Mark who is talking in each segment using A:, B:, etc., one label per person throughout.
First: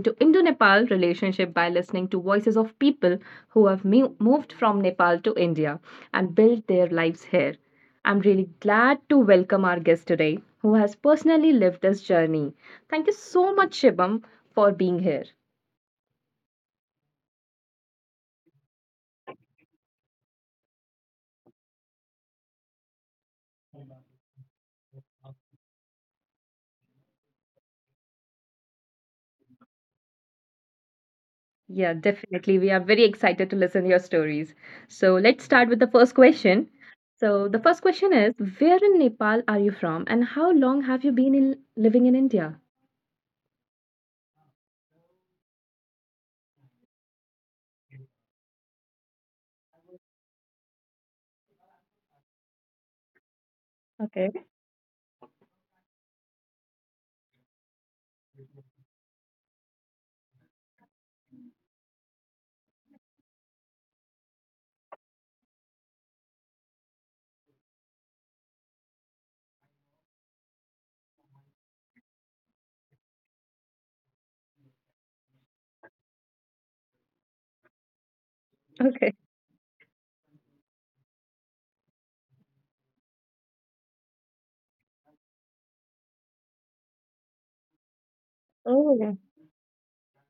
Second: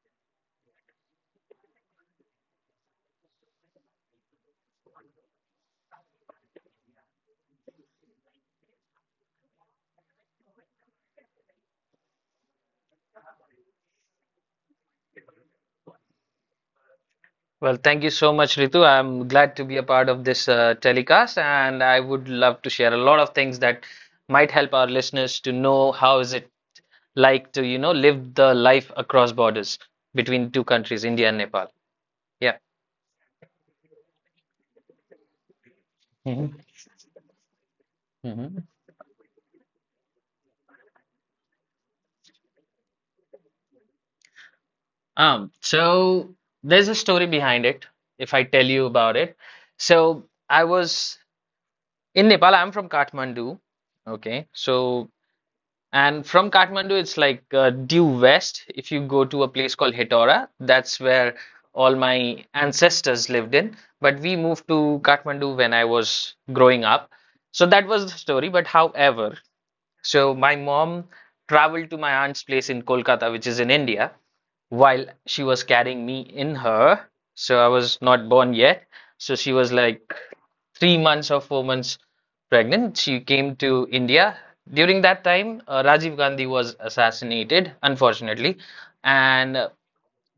A: into Indo Nepal relationship by listening to voices of people who have moved from Nepal to India and built their lives here. I'm really glad to welcome our guest today who has personally lived this journey. Thank you so much, Shibam, for being here.
B: Well, thank you so much, Ritu. I'm glad to be a part of this telecast, and I would love to share a lot of things that might help our listeners to know how is it like to, live the life across borders between two countries, India and Nepal.
A: Yeah,
B: Yeah.
A: definitely. We are very excited to listen your stories. So let's start with the first
B: Mhm.
A: question. So the first question is,
B: Mhm.
A: where in Nepal are you from, and how long have you been in living in India?
B: So there's a story behind it, if I tell you about it. So I was in Nepal, I'm from Kathmandu. Okay.
A: Okay.
B: So And from Kathmandu, it's like due west. If you go to a place called Hetora, that's where all my ancestors lived in. But we moved to Kathmandu when I was growing up. So that was the story. But however, so my mom traveled to my aunt's place in Kolkata, which is in India, while she was carrying me in her. So I was not born yet.
A: Okay.
B: So she was like 3 months or 4 months pregnant. She came to India. During that time, Rajiv Gandhi was assassinated, unfortunately,
A: Oh, yeah.
B: and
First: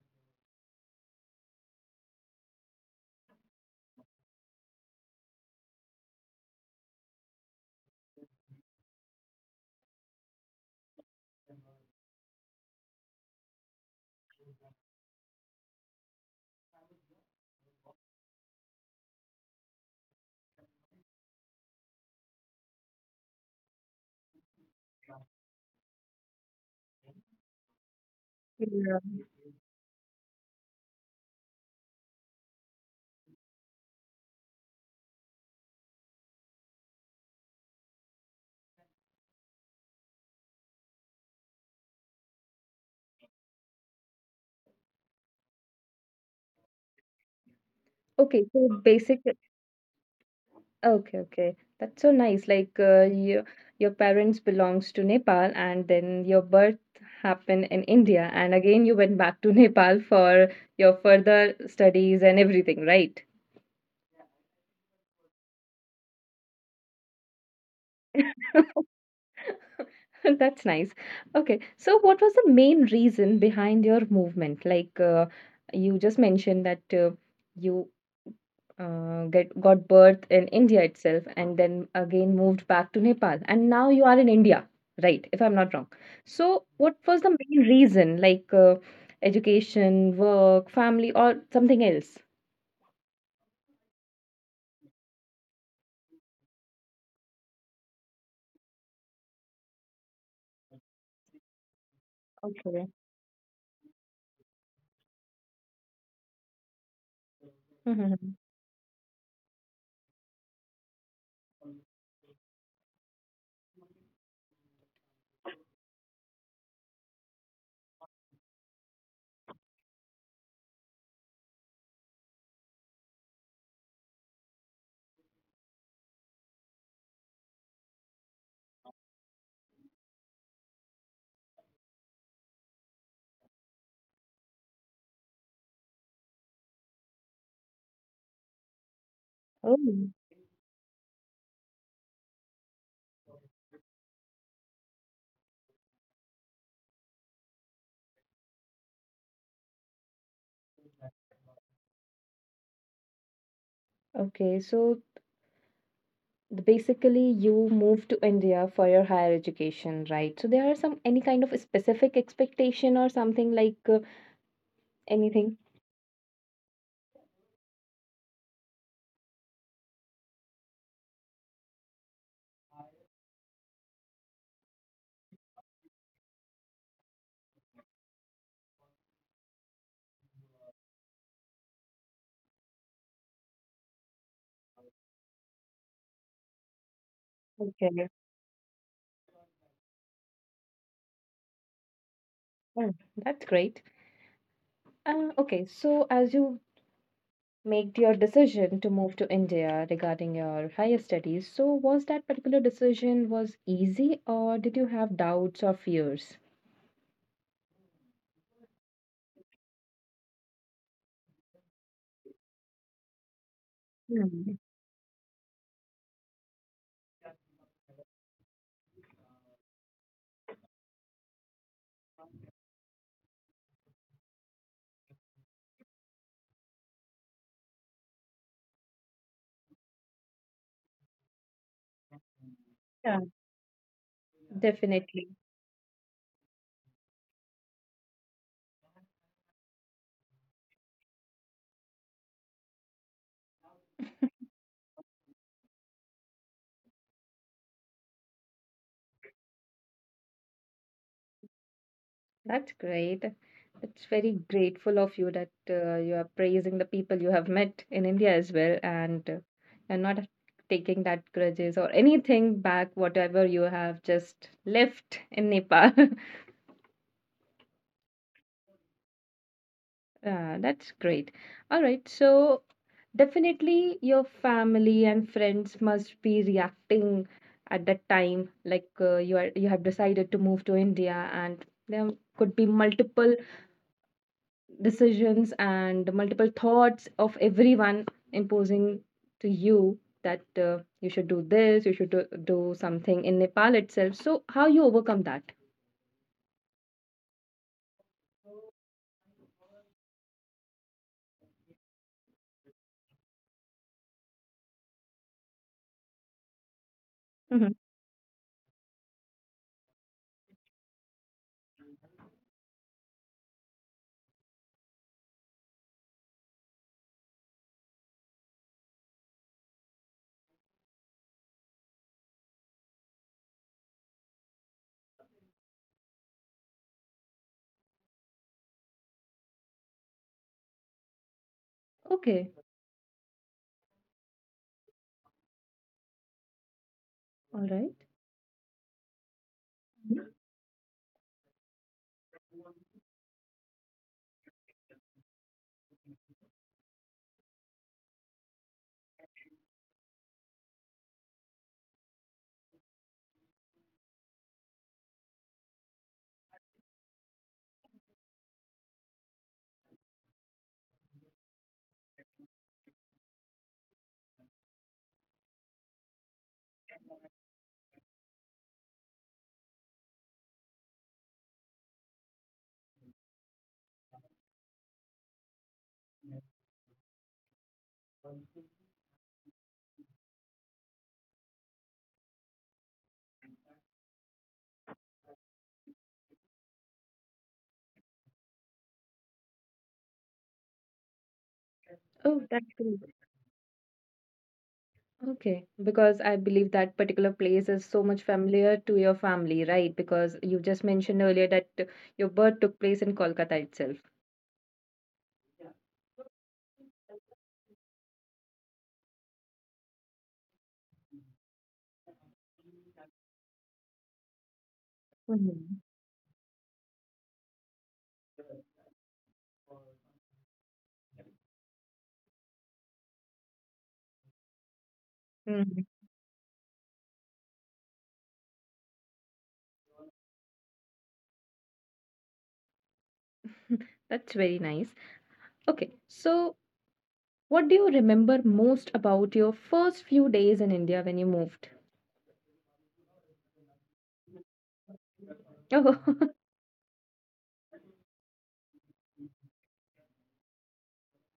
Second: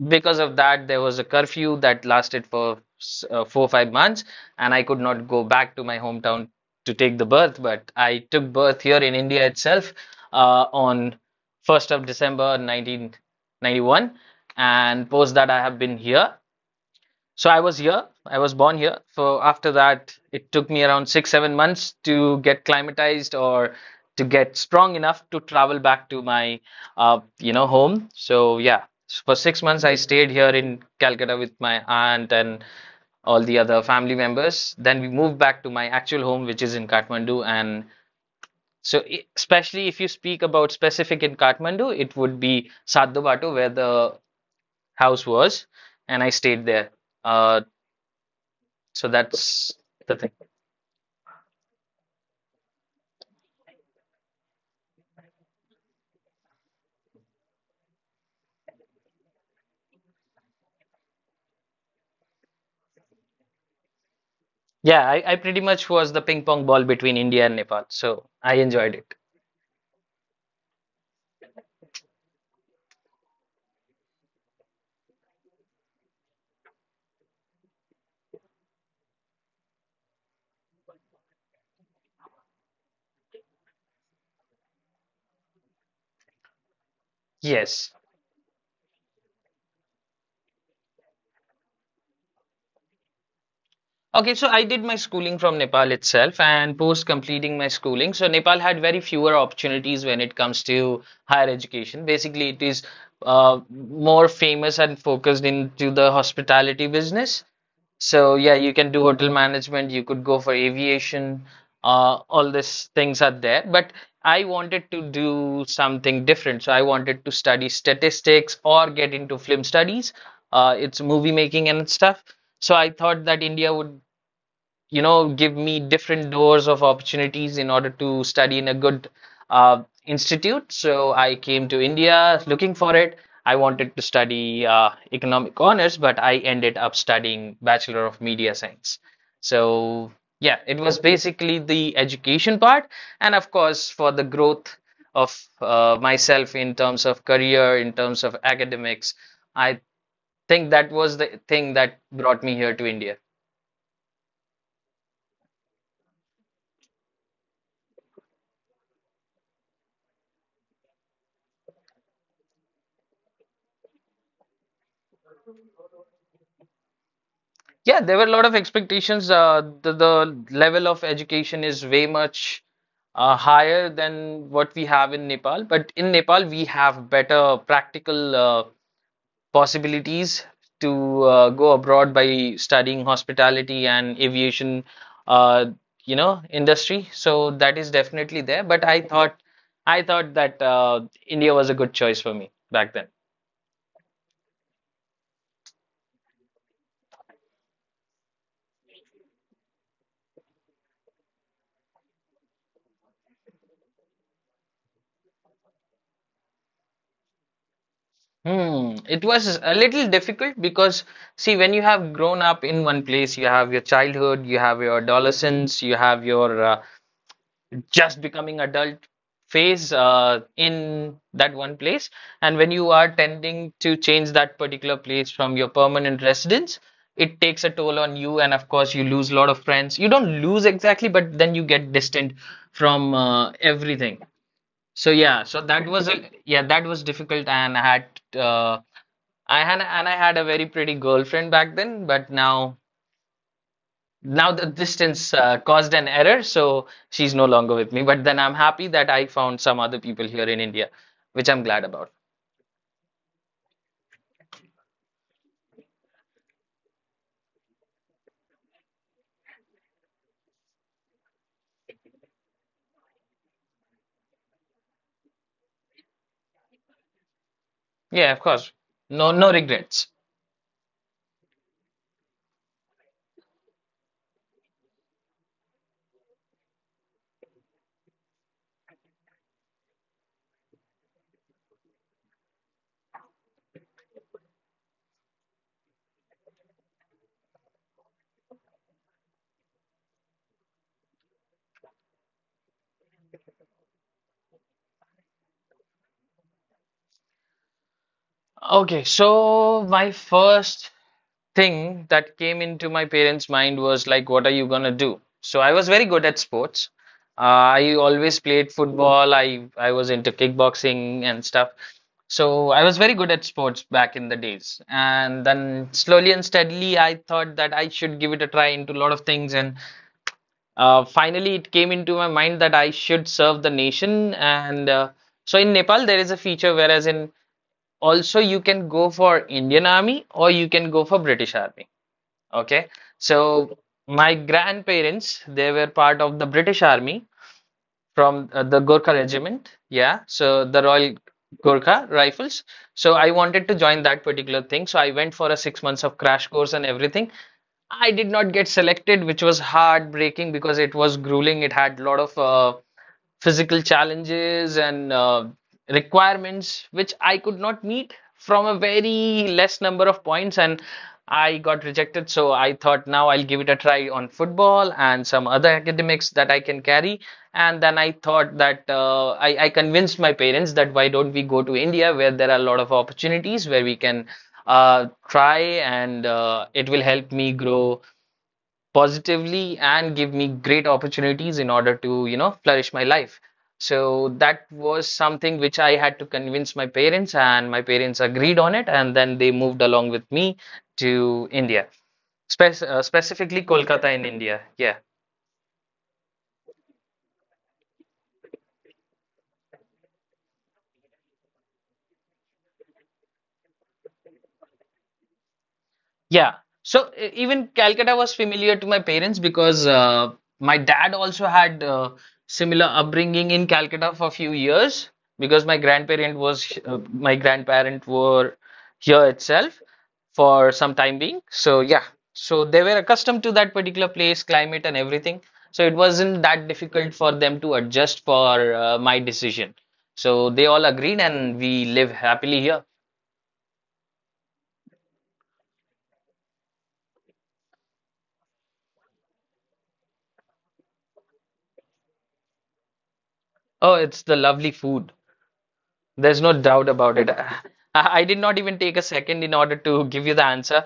B: because of that, there was a curfew that lasted for 4 or 5 months, and I could not go back to my hometown to take the birth. But I took birth here in India itself on 1st of December 1991, and post that I have been here. So I was here. I was born here. So after that, it took me around six, 7 months to get climatized or to get strong enough to travel back to my, home. So yeah, so for 6 months I stayed here in Calcutta with my aunt and all the other family members. Then we moved back to my actual home, which is in Kathmandu. And so, I- especially if you speak about specific in Kathmandu, it would be Sadhubatu, where the house was, and I stayed there uh
A: Okay. So
B: so
A: basic.
B: that's the thing.
A: Okay. Okay. That's so nice. Like your parents belongs to Nepal, and then your birth happened in India, and again you went back to Nepal for your further studies and everything, right?
B: Yeah, I pretty much was the ping pong ball between India and Nepal. So I enjoyed it.
A: That's nice. Okay. So, what was the main reason behind your movement? Like, you just mentioned that you get got birth in India itself, and then again moved back to Nepal, and now you are in India, right? If I'm not wrong. So, what was the main
B: Yes.
A: reason? Like, education, work, family, or something else?
B: Okay, so I did my schooling from Nepal itself, and post completing my schooling, so Nepal had very fewer opportunities when it comes to higher education. Basically, it is
A: Okay.
B: more famous and focused into the hospitality business. So
A: hmm
B: yeah, you can do hotel management, you could go for aviation, all these things are there. But I wanted to do something different. So I wanted to study statistics or get into film studies. It's movie making and stuff. So I thought that India would, you know, give me different doors of opportunities in order to study in a good institute. So I came to India looking for it. I wanted to study economic honors, but I ended up studying Bachelor of Media Science.
A: Oh,
B: So yeah, it was basically the education part, and of course for the growth of myself in terms of career, in terms of academics, I think that was the thing that brought me here to India.
A: okay. So basically you move to India for your higher education, right? So there are some any kind of specific expectation or something like anything?
B: Yeah, there were a lot of expectations. The level of education is way much higher than what we have in Nepal. But in Nepal, we have better practical possibilities to go abroad by studying hospitality and aviation, uh, industry. So that is
A: Okay.
B: definitely there. I thought that India was a good choice for me
A: Oh,
B: back then.
A: that's great. Okay, so as you made your decision to move to India regarding your higher studies, so was that particular decision was easy or did you have doubts or fears?
B: Hmm. It was a little difficult because, see, when you have grown up in one place, you have your childhood, you
A: Hmm.
B: have your adolescence, you have your just becoming adult phase in that one place. And when you are tending to change that particular place from your permanent residence, it takes a toll on you. And of course, you lose a lot of friends. You don't lose exactly, but then you get distant from
A: Yeah,
B: everything. So yeah,
A: definitely.
B: so that was a yeah, that was difficult, had. Uh, and I had a very pretty girlfriend back then, but now the distance caused an error, so she's no longer with me. But then I'm happy that I found some other people here in India, which I'm glad about.
A: That's great. It's very grateful of you that you are praising the people you have met in India as well, and you're not taking that grudges or anything back, whatever you have just left in Nepal.
B: Yeah, of course. No, no regrets.
A: That's great. All right, so definitely your family and friends must be reacting at that time, like you are you have decided to move to India, and there could be multiple decisions and multiple thoughts of everyone imposing to you that you should do this, you should do, do something in Nepal itself. So, how you overcome that?
B: Okay, so my first thing that came into my parents' mind was like, what are you gonna do? So I was very good at sports. I
A: Mhm.
B: always played football. I was into kickboxing and stuff. So I was very good at sports back in the days. And then slowly and steadily, I thought that I should give it a try into a lot of things. And finally, it came into my mind that I should serve the nation. And so in Nepal, there is a feature whereas in also you can go for Indian Army or you can go for British Army. Okay.
A: Okay,
B: So my grandparents, they were part of the British Army
A: all
B: from
A: right.
B: the Gorkha Regiment. Yeah. So the
A: Mhm.
B: Royal Gorkha Rifles. So I wanted to join that particular thing. So I went for a 6 months of crash course and everything. I did not get selected, which was heartbreaking because it was grueling. It had a lot of physical challenges and requirements which I could not meet from a very less number of points and I got rejected. So I thought now I'll give it a try on football and some other academics that I can carry. And then I thought that I convinced my parents that why don't we go to India where there are a lot of opportunities where we can try and it will help me grow positively and give me great opportunities in order to, you know, flourish my life. So that was something which I had to convince my parents, and my parents agreed on it, and then they moved along with me to India,
A: Oh, that's great.
B: specifically Kolkata in India. Yeah.
A: Okay. Because I believe that particular place is so much familiar to your family, right? Because you just mentioned earlier that your birth took place in Kolkata itself.
B: Yeah. So even Calcutta was familiar to my parents because my dad also had similar upbringing in Calcutta for a few years because
A: Mhm.
B: my grandparent were here itself for some time being. So yeah, so they were accustomed to that particular place, climate and everything. So it
A: Mhm.
B: wasn't that difficult for them to adjust for my decision. So they all agreed and we live happily here.
A: That's very nice. Okay, so what do you remember most about your first few days in India when you moved?
B: Oh, it's the lovely food. There's
A: Oh,
B: no doubt about it. I did not even take a second in order to give you the answer.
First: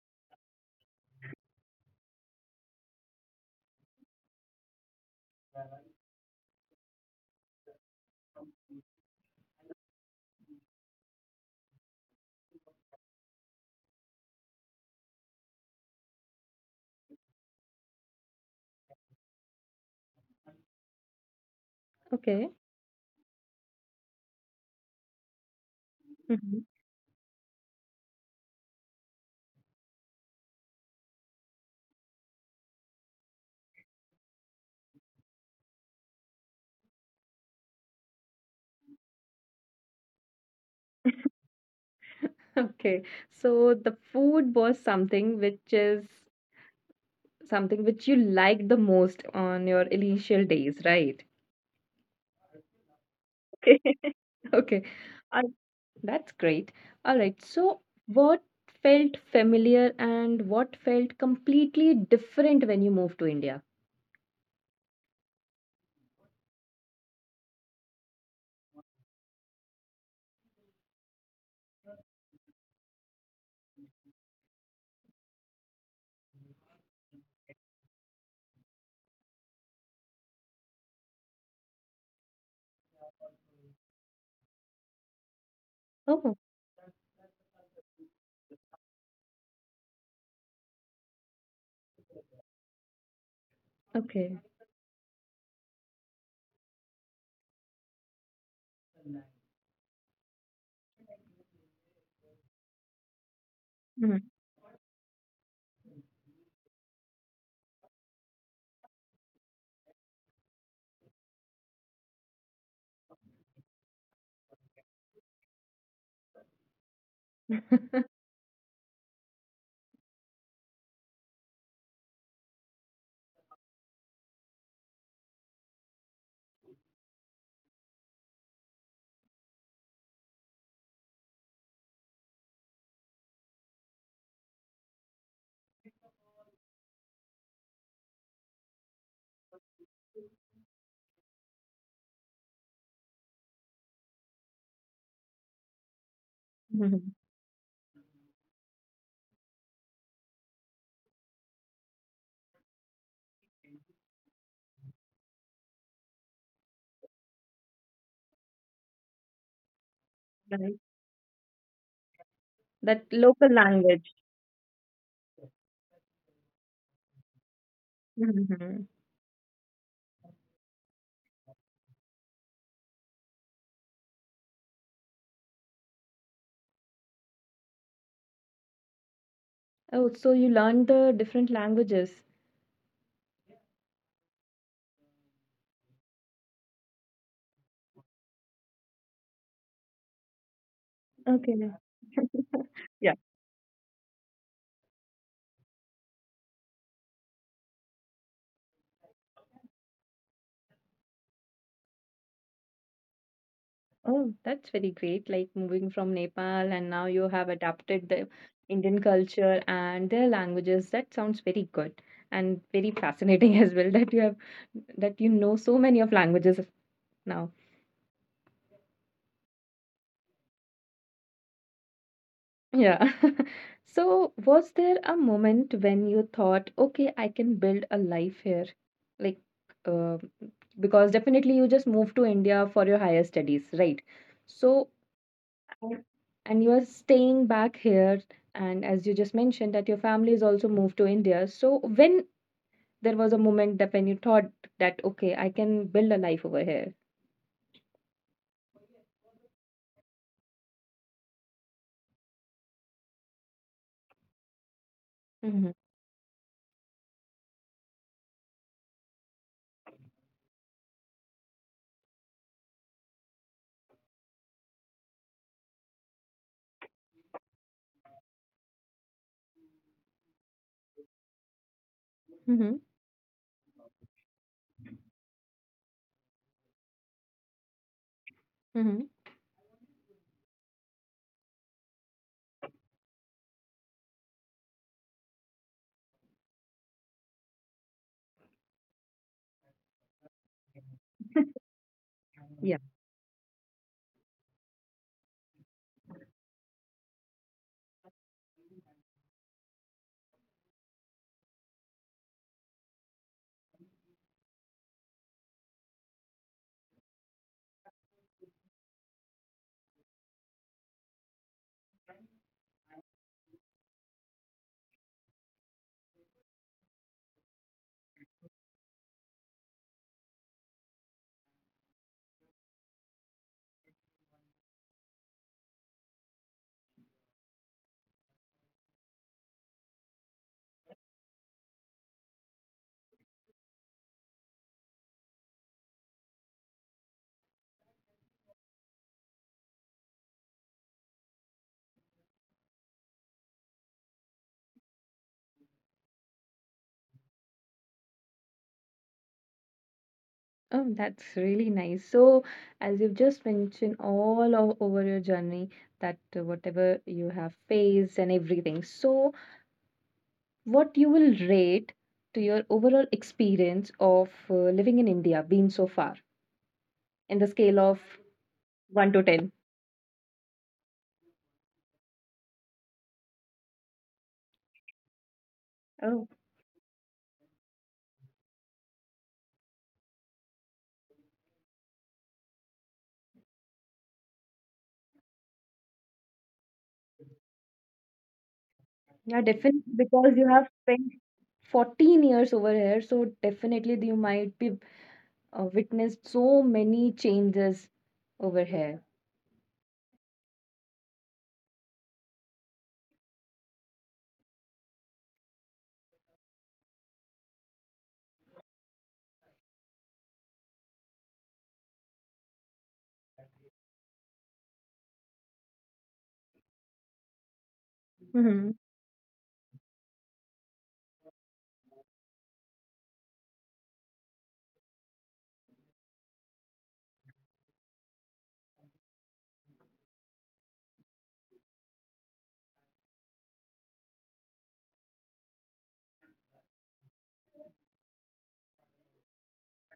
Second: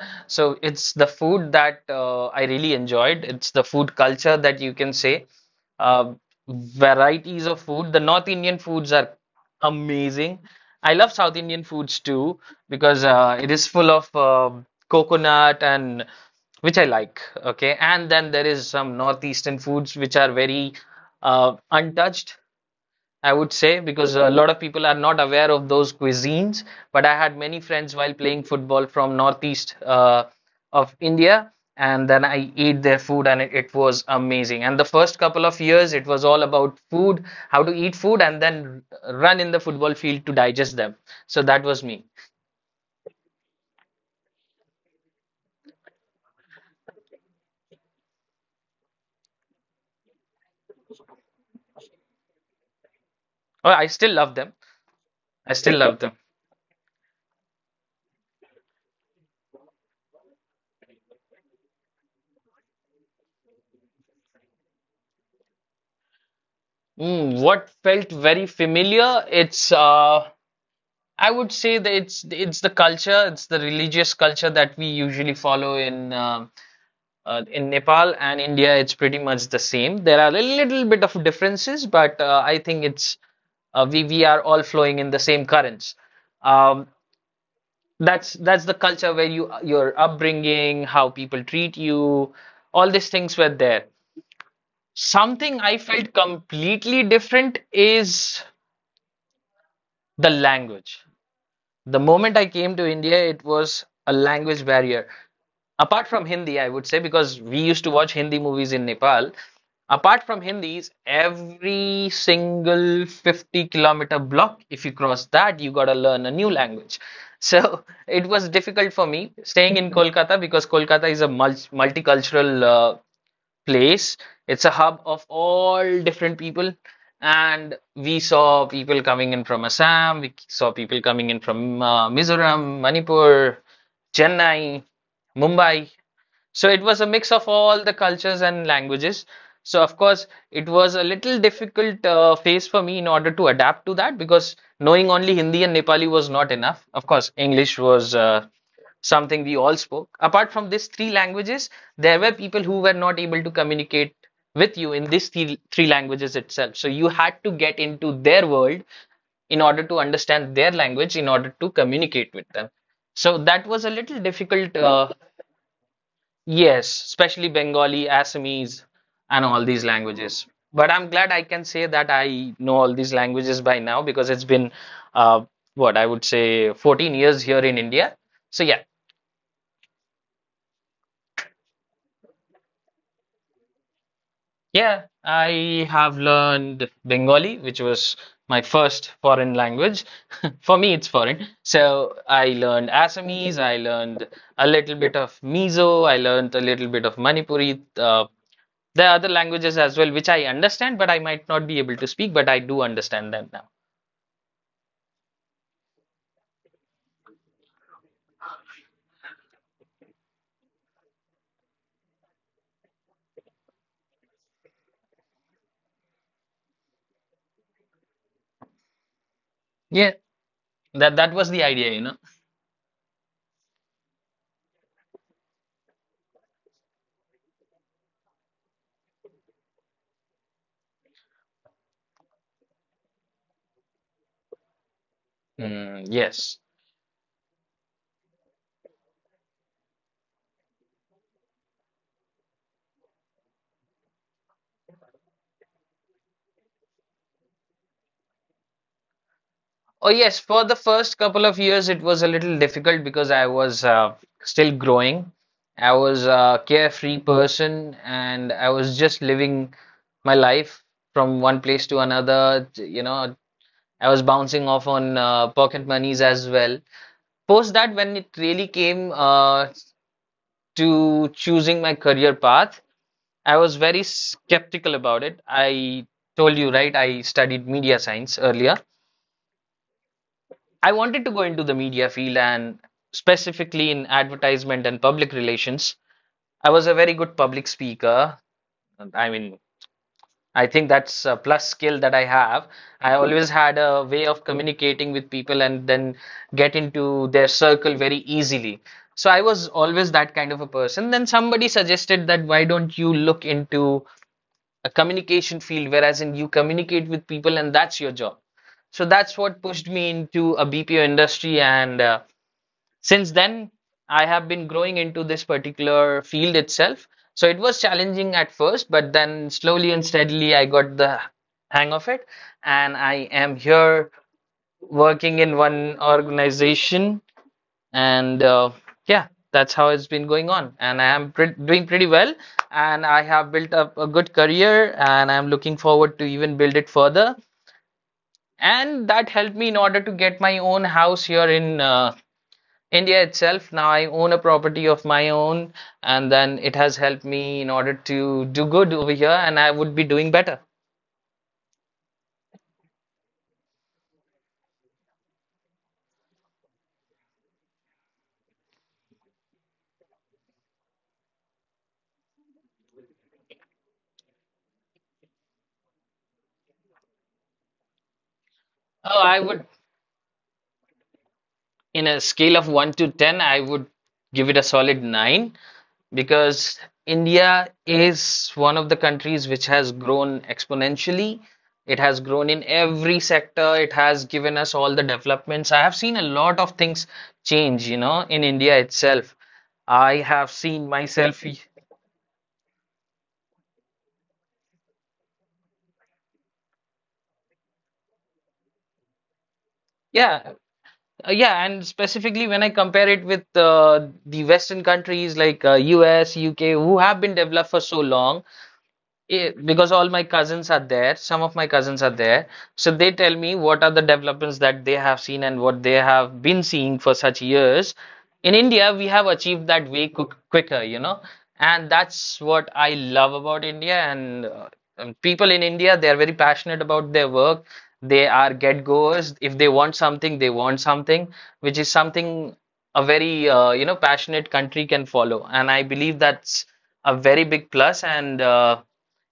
B: So it's the food that I really enjoyed. It's the food culture that you can say. Uh, Varieties of food. The North Indian foods are amazing. I love South Indian foods too because it is full of coconut and which I like. Okay, and then there is some northeastern foods which are very untouched.
A: okay.
B: I would say because a lot of people are not aware of those cuisines. But I
A: Mhm.
B: had many friends while playing football from northeast of India, and then I ate their food, and it was amazing. And the first couple of years, it was all about food, how to eat food, and then run in the football field to digest them. So that was me.
A: Okay. So the food was something which is something which you liked the most on your initial days, right?
B: Oh, I still love them.
A: Okay.
B: I
A: Okay.
B: still love them.
A: Uh, that's great. All right. So what felt familiar and what felt completely different when you moved to India?
B: Mm, what felt very familiar? It's I would say that it's the culture, it's the religious culture that we usually follow in Nepal and India. It's pretty much the same. There are a little bit of differences, but I think it's we are all flowing in the same currents. Um,
A: Oh,
B: that's the culture where you your upbringing, how people treat you, all these things were there.
A: okay.
B: Something I felt completely different is the language. The moment I came to India, it was a
A: Mhm.
B: language barrier. Apart from Hindi, I would say, because we used to watch Hindi movies in Nepal. Apart from Hindis, every single 50-kilometer block, if you cross that, you gotta learn a new language. So it was difficult for me staying in Kolkata because Kolkata is a multicultural uh, place. It's a hub of all different people. And we saw people coming in from Assam, we saw people coming in from Mizoram, Manipur, Chennai, Mumbai. So it was a mix of all the cultures and languages. So of course, it was a little difficult phase for me in order to adapt to that because knowing only Hindi and Nepali was not enough. Of course, English
A: Mhm.
B: was something we all spoke. Apart from these three languages, there were people who were not able to communicate with you in three languages itself. So you had to get into their world in order to understand their language, in
A: Right.
B: order to communicate with them. So that
A: That
B: was a
A: local
B: little difficult
A: language.
B: uh, Yes, especially Bengali, Assamese, and all these languages. But I'm glad I can say that I know all these languages by now because it's been, uh, what I would say, 14 years here in India. So yeah,
A: Oh, so you learned the different languages.
B: yeah, I have learned Bengali, which was my first foreign language. For me,
A: Okay.
B: it's foreign. So
A: Yeah.
B: I learned Assamese, I learned a little bit of Mizo, I learned a little bit of Manipuri. There are other languages as well which I understand, but I might not be able to speak, but I do understand them now.
A: Oh, that's very great. Like moving from Nepal and now you have adapted the Indian culture and their languages. That sounds very good and very fascinating as well that you have that you know so many of languages now.
B: Yeah, that was the idea.
A: Yeah. So, was there a moment when you thought, okay, I can build a life here? Like, uh, because definitely you just moved to India for your higher studies, right? So,
B: Mm,
A: and
B: yes.
A: and you are staying back here. And as you just mentioned, that your family is also moved to India. So, when there was a moment that when you thought that, okay, I can build a life over here.
B: Oh yes, for the first couple of years it was a little difficult because I was still growing.
A: Mm-hmm.
B: I was a carefree person and I was just living my life from one place to another. You know, I was bouncing off on pocket monies as well. Post that, when it really came to choosing my career path,
A: Mm-hmm.
B: I was very skeptical about it. I told you, right? I studied media science earlier.
A: Mm-hmm.
B: I wanted to go into the media field and specifically in advertisement and public relations. I was a very good public speaker. I mean, I think that's a plus skill that I have. I always had a way of communicating with people and then get into their circle very easily. So I was always that kind of a person. Then somebody suggested that why don't you look into a communication field, whereas in you communicate with people and that's your job. So that's what pushed me into a BPO industry. And since then, I have been growing into this particular field itself. So it was challenging at first, but then slowly and steadily, I got the hang of it. And I am here working in one organization, and yeah, that's how it's been going on, and I am doing pretty well, and I have built up a good career, and I'm looking forward to even build it further, and that helped me in order to get my own house here in India itself. Now I own a property of my own, and then it has helped me in order to do good over here, and I would be doing better.
A: Oh, that's really nice. So, as you've just mentioned all over your journey, that whatever you have faced and everything, so what you will rate to your overall experience of living in India been so far in the scale of
B: Oh
A: 1
B: I
A: to
B: would
A: 10?
B: In a scale of 1 to 10, I would give it a solid 9,
A: Oh,
B: because India is one of the countries which has grown exponentially. It has grown in every sector. It has given us all the developments. I have seen a lot of things change, you know, in India itself.
A: yeah, definitely
B: I
A: because
B: have
A: you have
B: seen
A: spent
B: myself,
A: 14 years over here, so definitely you might be witnessed so many changes over here.
B: yeah, yeah, and specifically when I compare it with the Western countries like US, UK, who have been developed for so long it, because all my cousins are there, some of my cousins are there, so they tell me what are the developments that they have seen and what they have been seeing for such years. In
A: Mhm.
B: India, we have achieved that way quicker, you know, and that's what I love about India. And people in India, they are very passionate about their work. They are get-goers. If they want something, they want something, which is something a very passionate country can follow. And I believe that's a very big plus and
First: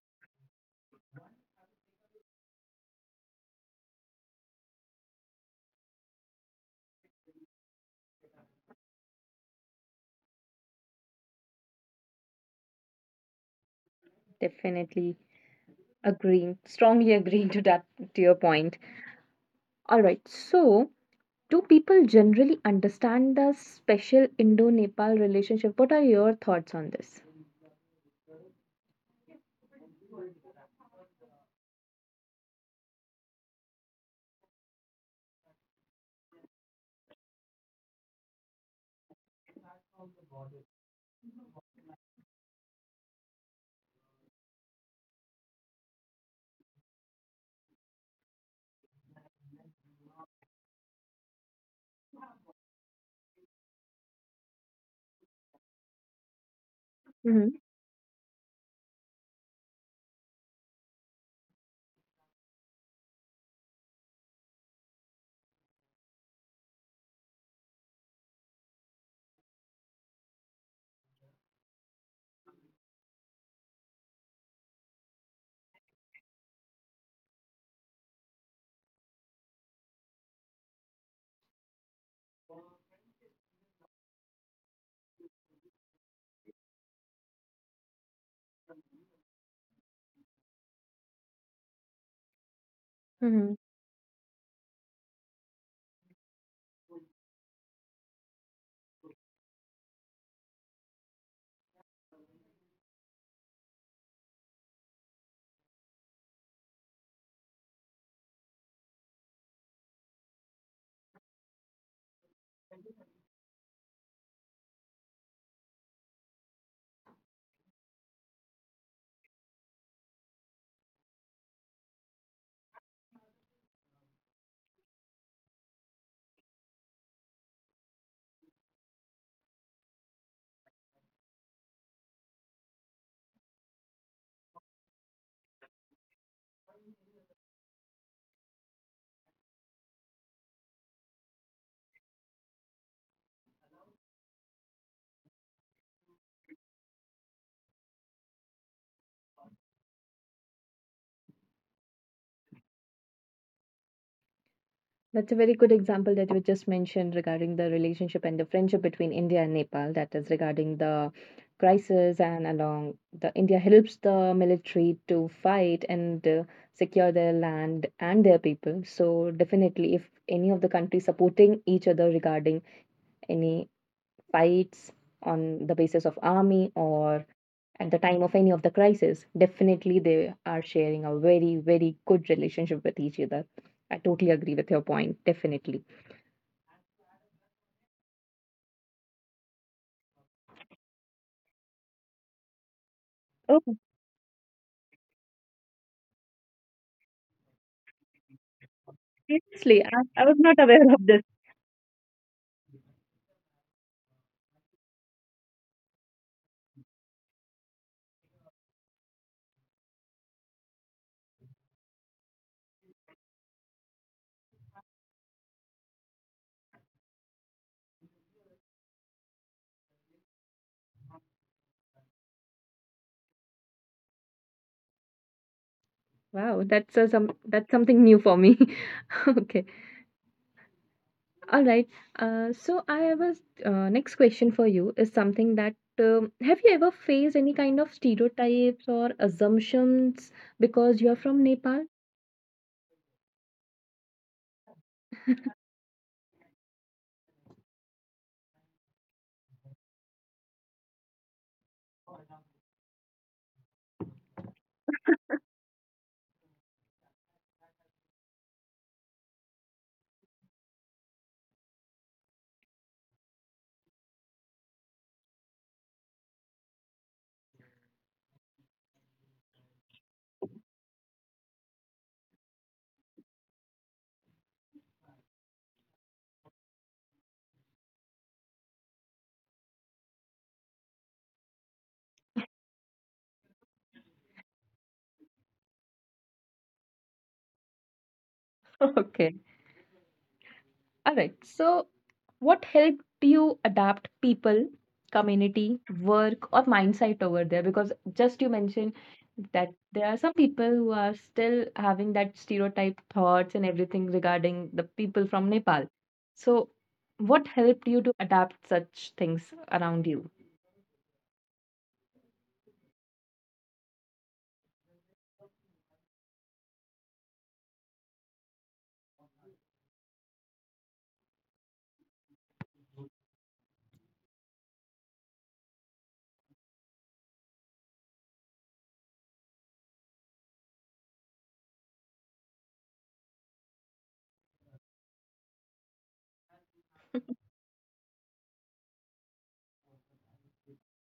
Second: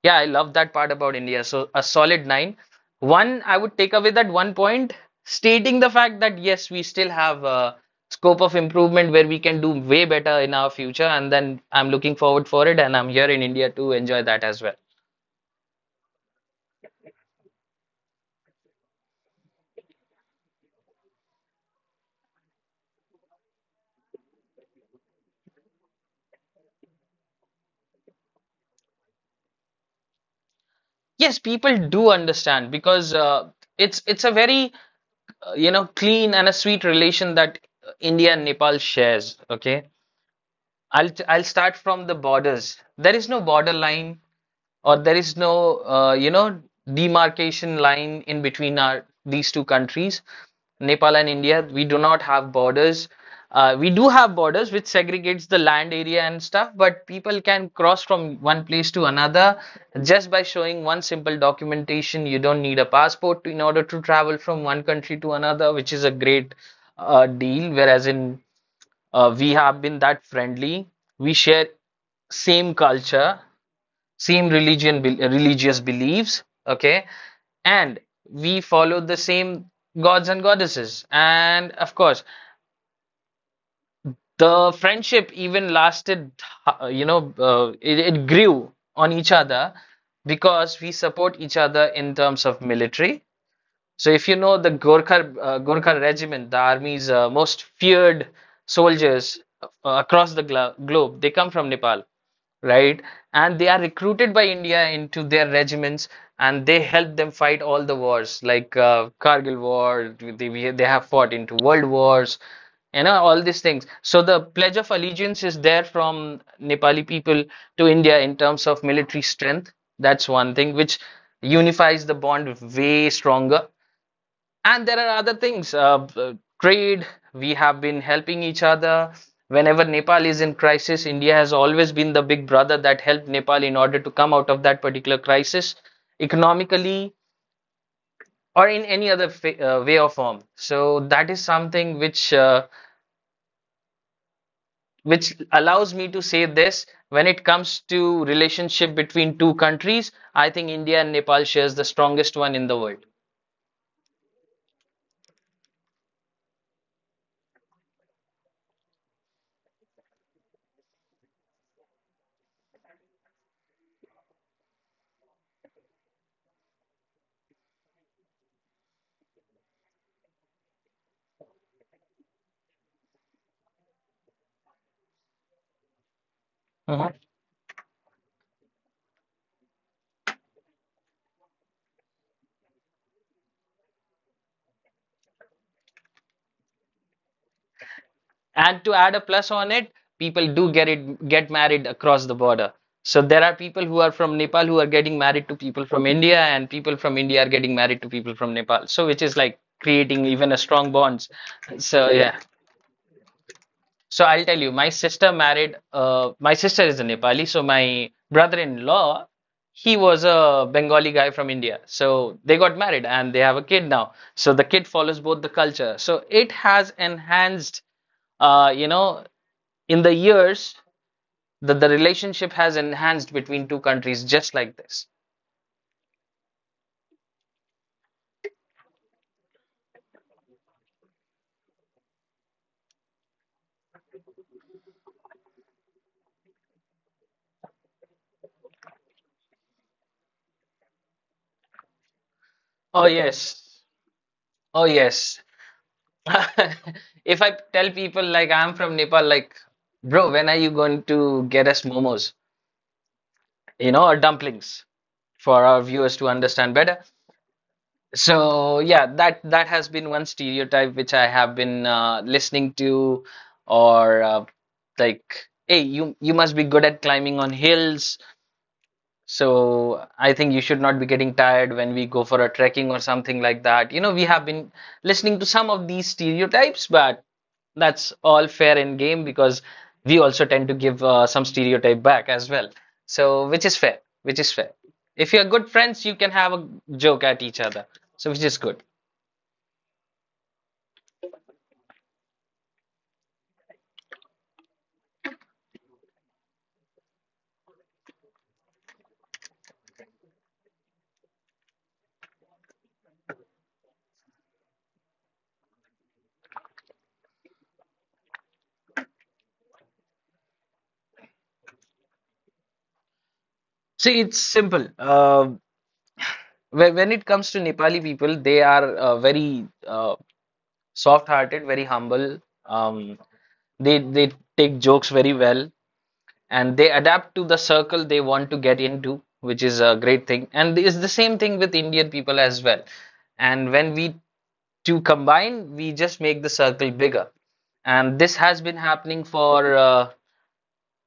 B: yeah, I love that part about India. So a solid nine. One, I would take away that one point, stating the fact that yes, we still have a scope of improvement where we can do way better in our future, and then I'm looking forward for it, and I'm here in India to enjoy that as well.
A: Definitely. Agreeing, strongly agreeing to that to your point. All right. So, do people generally understand the special Indo-Nepal relationship? What are your thoughts on this?
B: Yes, people do understand because it's a very clean and a sweet relation that India and Nepal shares. Okay, I'll start from the borders. There is no border line, or there is no demarcation line in between our these two countries, Nepal and India. We do not have borders. We do have borders which segregates the land area and stuff, but people
A: Hmm.
B: can cross from one place to another just by showing one simple documentation. You don't need a passport in order to travel from one country to another, which is a great deal. Whereas in we have been that friendly. We share same culture, same religious beliefs. Okay, and we follow the same gods and goddesses. And of course, the friendship even lasted. It grew on each other because we support each other in terms of military.
A: Hmm.
B: So, if you know the Gorkha regiment, the army's most feared soldiers across the globe, they come from Nepal, right? And they are recruited by India into their regiments, and they help them fight all the wars, like Kargil War, they have fought into world wars, you know, all these things. So, the Pledge of Allegiance is there from Nepali people to India in terms of military strength. That's one thing which unifies the bond way stronger, and there are other things, trade, we have been helping each other. Whenever Nepal is in crisis, India has always been the big brother that helped Nepal in order to come out of that particular crisis economically or in any other way or form. So that is something which allows me to say this when it comes to relationship between two countries, I think India and Nepal shares the strongest one in the world.
A: That's a very good example that you just mentioned regarding the relationship and the friendship between India and Nepal. That is regarding the crisis and along the India helps the military to fight and secure their land and their people. So definitely, if any of the countries supporting each other regarding any fights on the basis of army or
B: Mm-hmm.
A: at the time of any of the crisis, definitely they are sharing a very very good relationship with each other. I totally agree with your point, definitely.
B: And to add a plus on it, people do get it get married across the border, so there are people who are from Nepal who are getting married to people from India, and people from India are getting married to people from Nepal, so which is like creating even a strong bonds. So yeah, so I'll tell you my sister married, my sister is a Nepali, so my brother-in-law, he was a Bengali guy from India, so they got married, and they have a kid now, so the kid follows both the culture, so it has enhanced, uh, you know in the years, that the relationship has enhanced between two countries just like this.
A: Wow, that's some that's something new for me. Okay. All right. So I was next question for you is something that have you ever faced any kind of stereotypes or assumptions because you are from Nepal?
B: Oh yes. Oh yes. If I tell people like I'm from Nepal, like, bro, when are you going to get us momos? Or dumplings, for our viewers to understand better. So yeah, that has been one stereotype which I have been listening to, or like, hey, you must be good at climbing on hills. So I think you should not be getting tired when we go for a trekking or something like that. We have been listening to some of these stereotypes, but that's all fair in game because we also tend to give some stereotype back as well. So which is fair, which is fair. If you're good friends, you can have a joke at each other. So which is good.
A: Okay. All right. So, what helped you adapt people, community, work, or mindset over there? Because just you mentioned that there are some people who are still having that stereotype thoughts and everything regarding the people from Nepal. So, what helped you to adapt such things around you?
B: See, it's simple. When it comes to Nepali people, they are very soft-hearted, very humble. Um, they take jokes very well, and they adapt to the circle they want to get into, which is a great thing. And it's the same thing with Indian people as well. And when we two combine, we just make the circle bigger. And this has been happening for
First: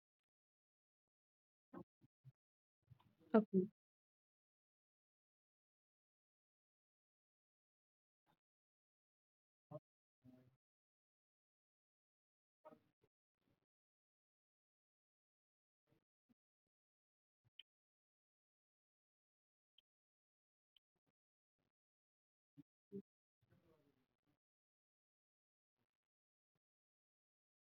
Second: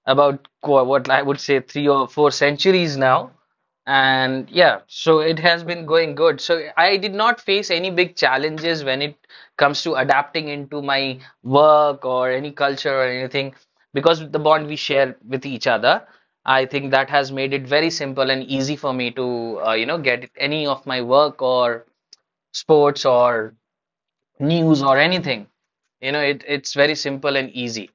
B: about what I would say 3 or 4 centuries now.
A: Okay.
B: And yeah, so it has been going good. So I did not face any big challenges when it comes to adapting into my work or any culture or anything because the bond we share with each other. I think that has made it very simple and easy for me to, get any of my work or sports or news or anything. It's very simple and easy.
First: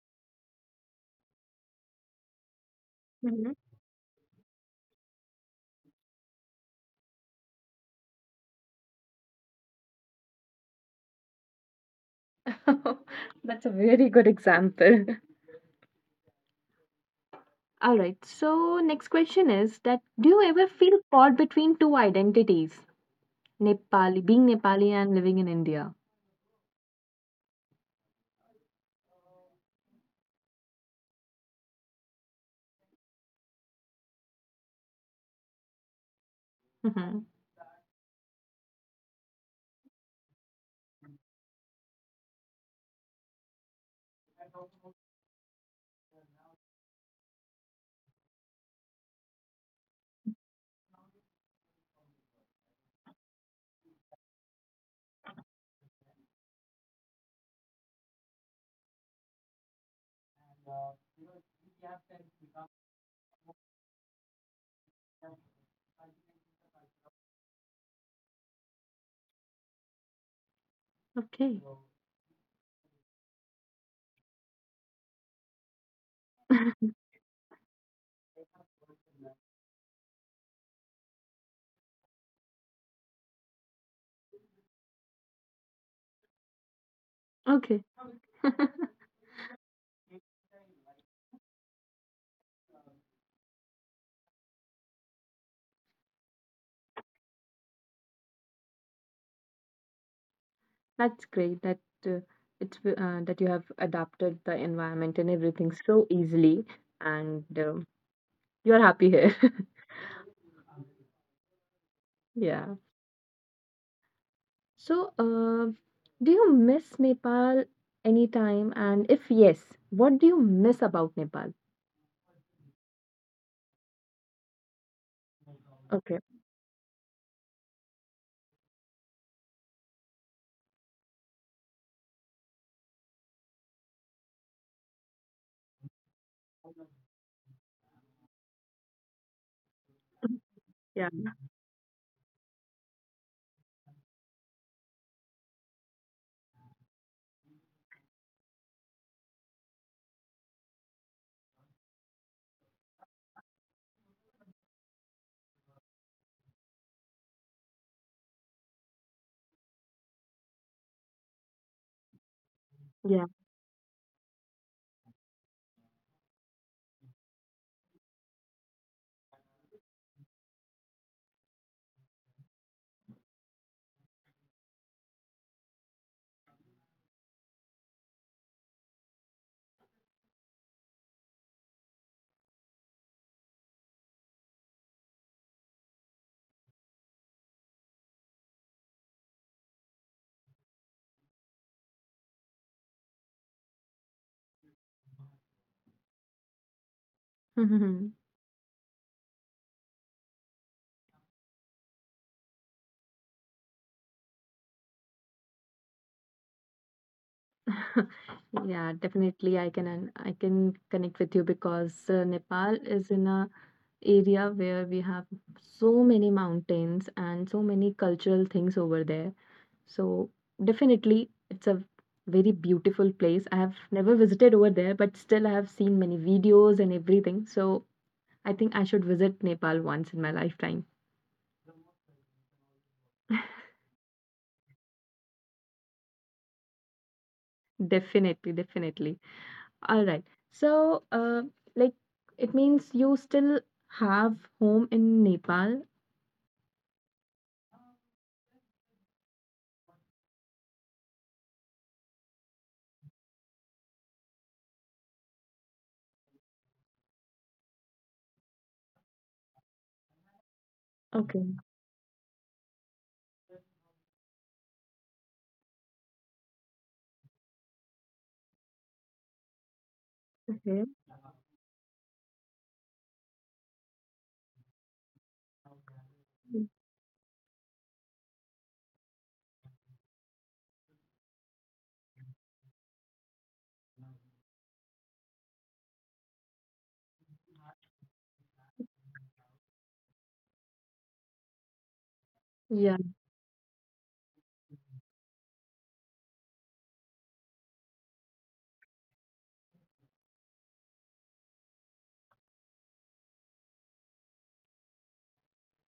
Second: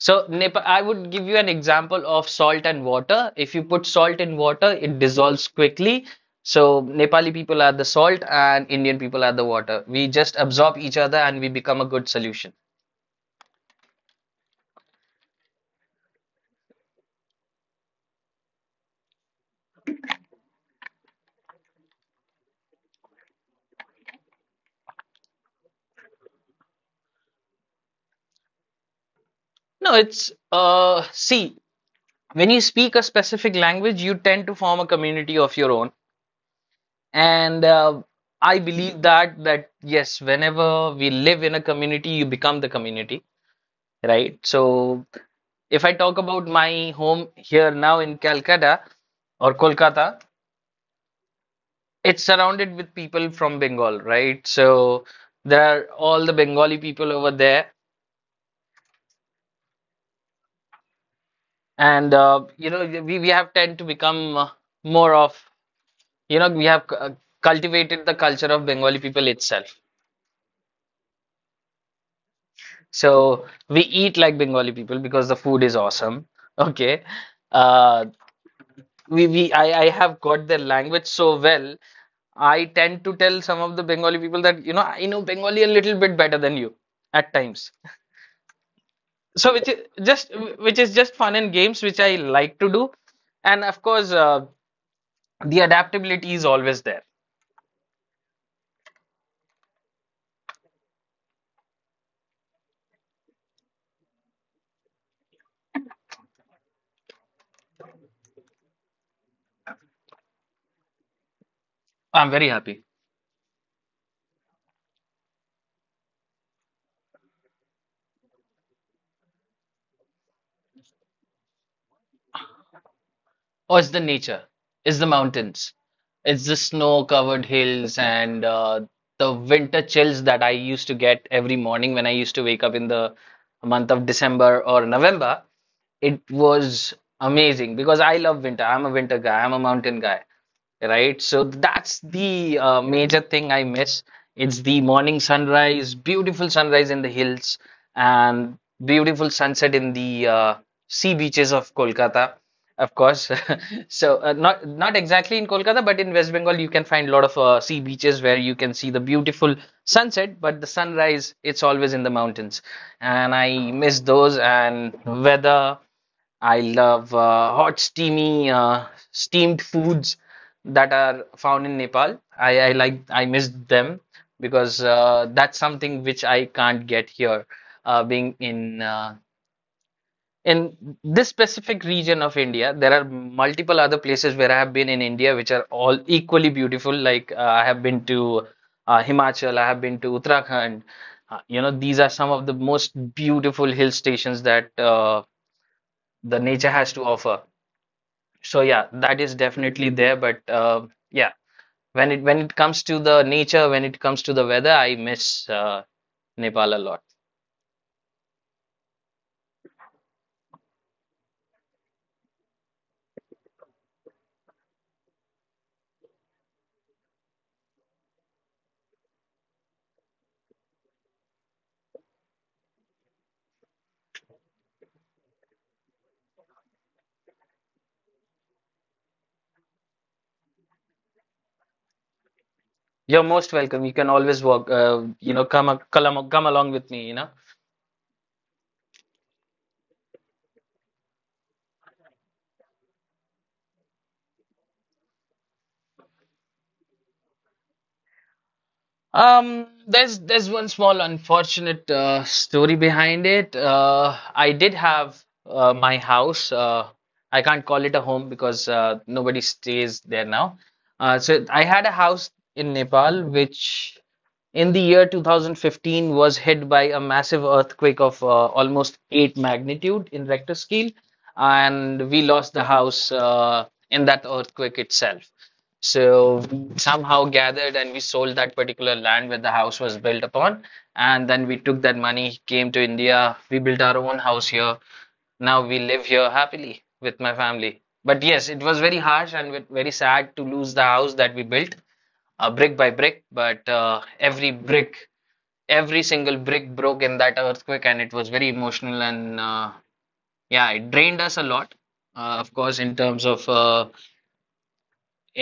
B: So, Nepal, I would give you an example of salt and water. If
A: Mhm.
B: you put salt in water, it dissolves quickly. So, Nepali people are the salt and Indian people are the water. We just absorb each other and we become a good solution.
A: That's a very good example. All right. So, next question is that do you ever feel caught between two identities? Nepali, being Nepali and living in India.
B: No, it's see, when you speak a specific language, you tend to form a community of your own.
A: Mhm.
B: And I believe that yes, whenever we live in a community, you become the community, right? So if I talk about my home here now in Calcutta or Kolkata, it's surrounded with people from Bengal, right? So there are all the Bengali people over there, and we have tend to become more of, we have cultivated the culture of Bengali people itself.
A: Okay,
B: So we eat like Bengali people because the food is awesome. Okay, uh, we I have got their language so well. I tend to tell some of the Bengali people that, you know, I know Bengali a little bit better than you at times.
A: okay.
B: So which is just fun and games, which I like to do, and of course, the adaptability is always there.
A: That's great that uh, that you have adapted the environment and everything so easily, and you're happy here.
B: I'm
A: Yeah.
B: very happy.
A: So, do you miss Nepal anytime? And if yes, what do you miss about Nepal?
B: Oh, it's the nature. It's the mountains.
A: Okay.
B: It's the snow-covered hills and the winter chills that I used to get every morning when I used to wake up in the month of December or November. It was amazing because I love winter. I'm a winter guy. I'm a mountain guy,
A: Yeah.
B: right? So that's the major thing I miss. It's the morning sunrise, beautiful sunrise in the hills, and beautiful sunset in the sea beaches of Kolkata. Of course. So, not exactly in Kolkata, but in West Bengal, you can find a lot of sea beaches where you can see the beautiful sunset, but the sunrise, it's always in the mountains.
A: Yeah.
B: And I miss those and weather. I love hot, steamy, steamed foods that are found in Nepal. I miss them because that's something which I can't get here, being in this specific region of India. There are multiple other places where I have been in India, which are all equally beautiful. Like, I have been to Himachal, I have been to Uttarakhand. You know, these are some of the most beautiful hill stations that the nature has to offer.
A: Mhm.
B: So yeah, that is definitely there. But yeah, when it comes to the nature, when it comes to the weather, I miss Nepal a lot.
A: Yeah, definitely. I can I can connect with you because Nepal is in a area where we have so many mountains and so many cultural things over there. So definitely it's a very beautiful place. I have never visited over there, but still I have seen many videos and everything. So I think I should visit Nepal once in my lifetime.
B: You're most welcome. You can always walk. Come along with me, you know.
A: Definitely, definitely. All right. So, like, it means you still have home in Nepal.
B: There's one small unfortunate story behind it. I did have my house. I can't call it a home because nobody stays there now.
A: Okay.
B: So I had a house in Nepal, which in the year 2015 was hit by a massive earthquake of almost 8 magnitude in Richter
A: Okay.
B: scale, and we lost the house in that earthquake itself. So we somehow gathered and we sold that particular land where the house was built upon. And then we took that money, came to India, we built our own house here. Now we live here happily with my family. But yes, it was very harsh and very sad to lose the house that we built,
A: Yeah,
B: brick by brick. But every single brick broke in that earthquake, and it was very emotional and, yeah, it drained us a lot. Of course, in terms of, uh,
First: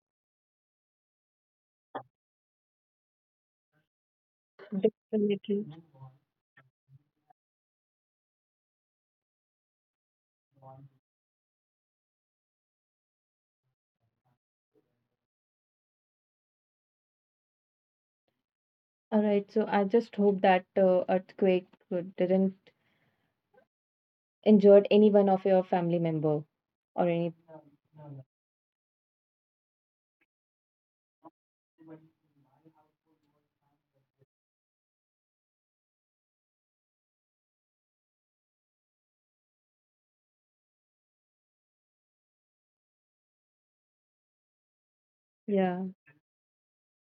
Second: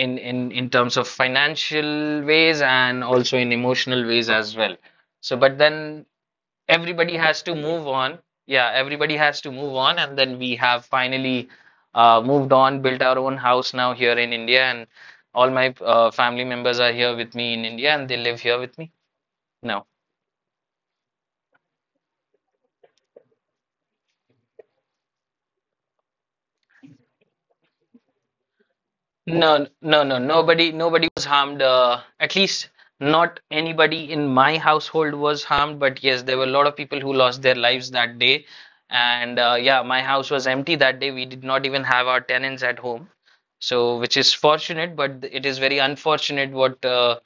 B: in in in terms of financial ways and also in emotional ways as well. So but
A: definitely.
B: then everybody has to move on. Yeah, everybody has to move on, and then we have finally moved on, built our own house now here in India, and all my family members are here with me in India and they live here with me now.
A: All right, so I just hope that earthquake didn't injured any one of your family member or any.
B: No, no, no. Nobody, nobody was harmed. At least not anybody in my household was harmed. But yes, there were a lot of people who lost their lives that day. And, yeah, my house was empty that day. We did not even have our tenants at home. So, which is fortunate, but it is very
A: Yeah,
B: unfortunate what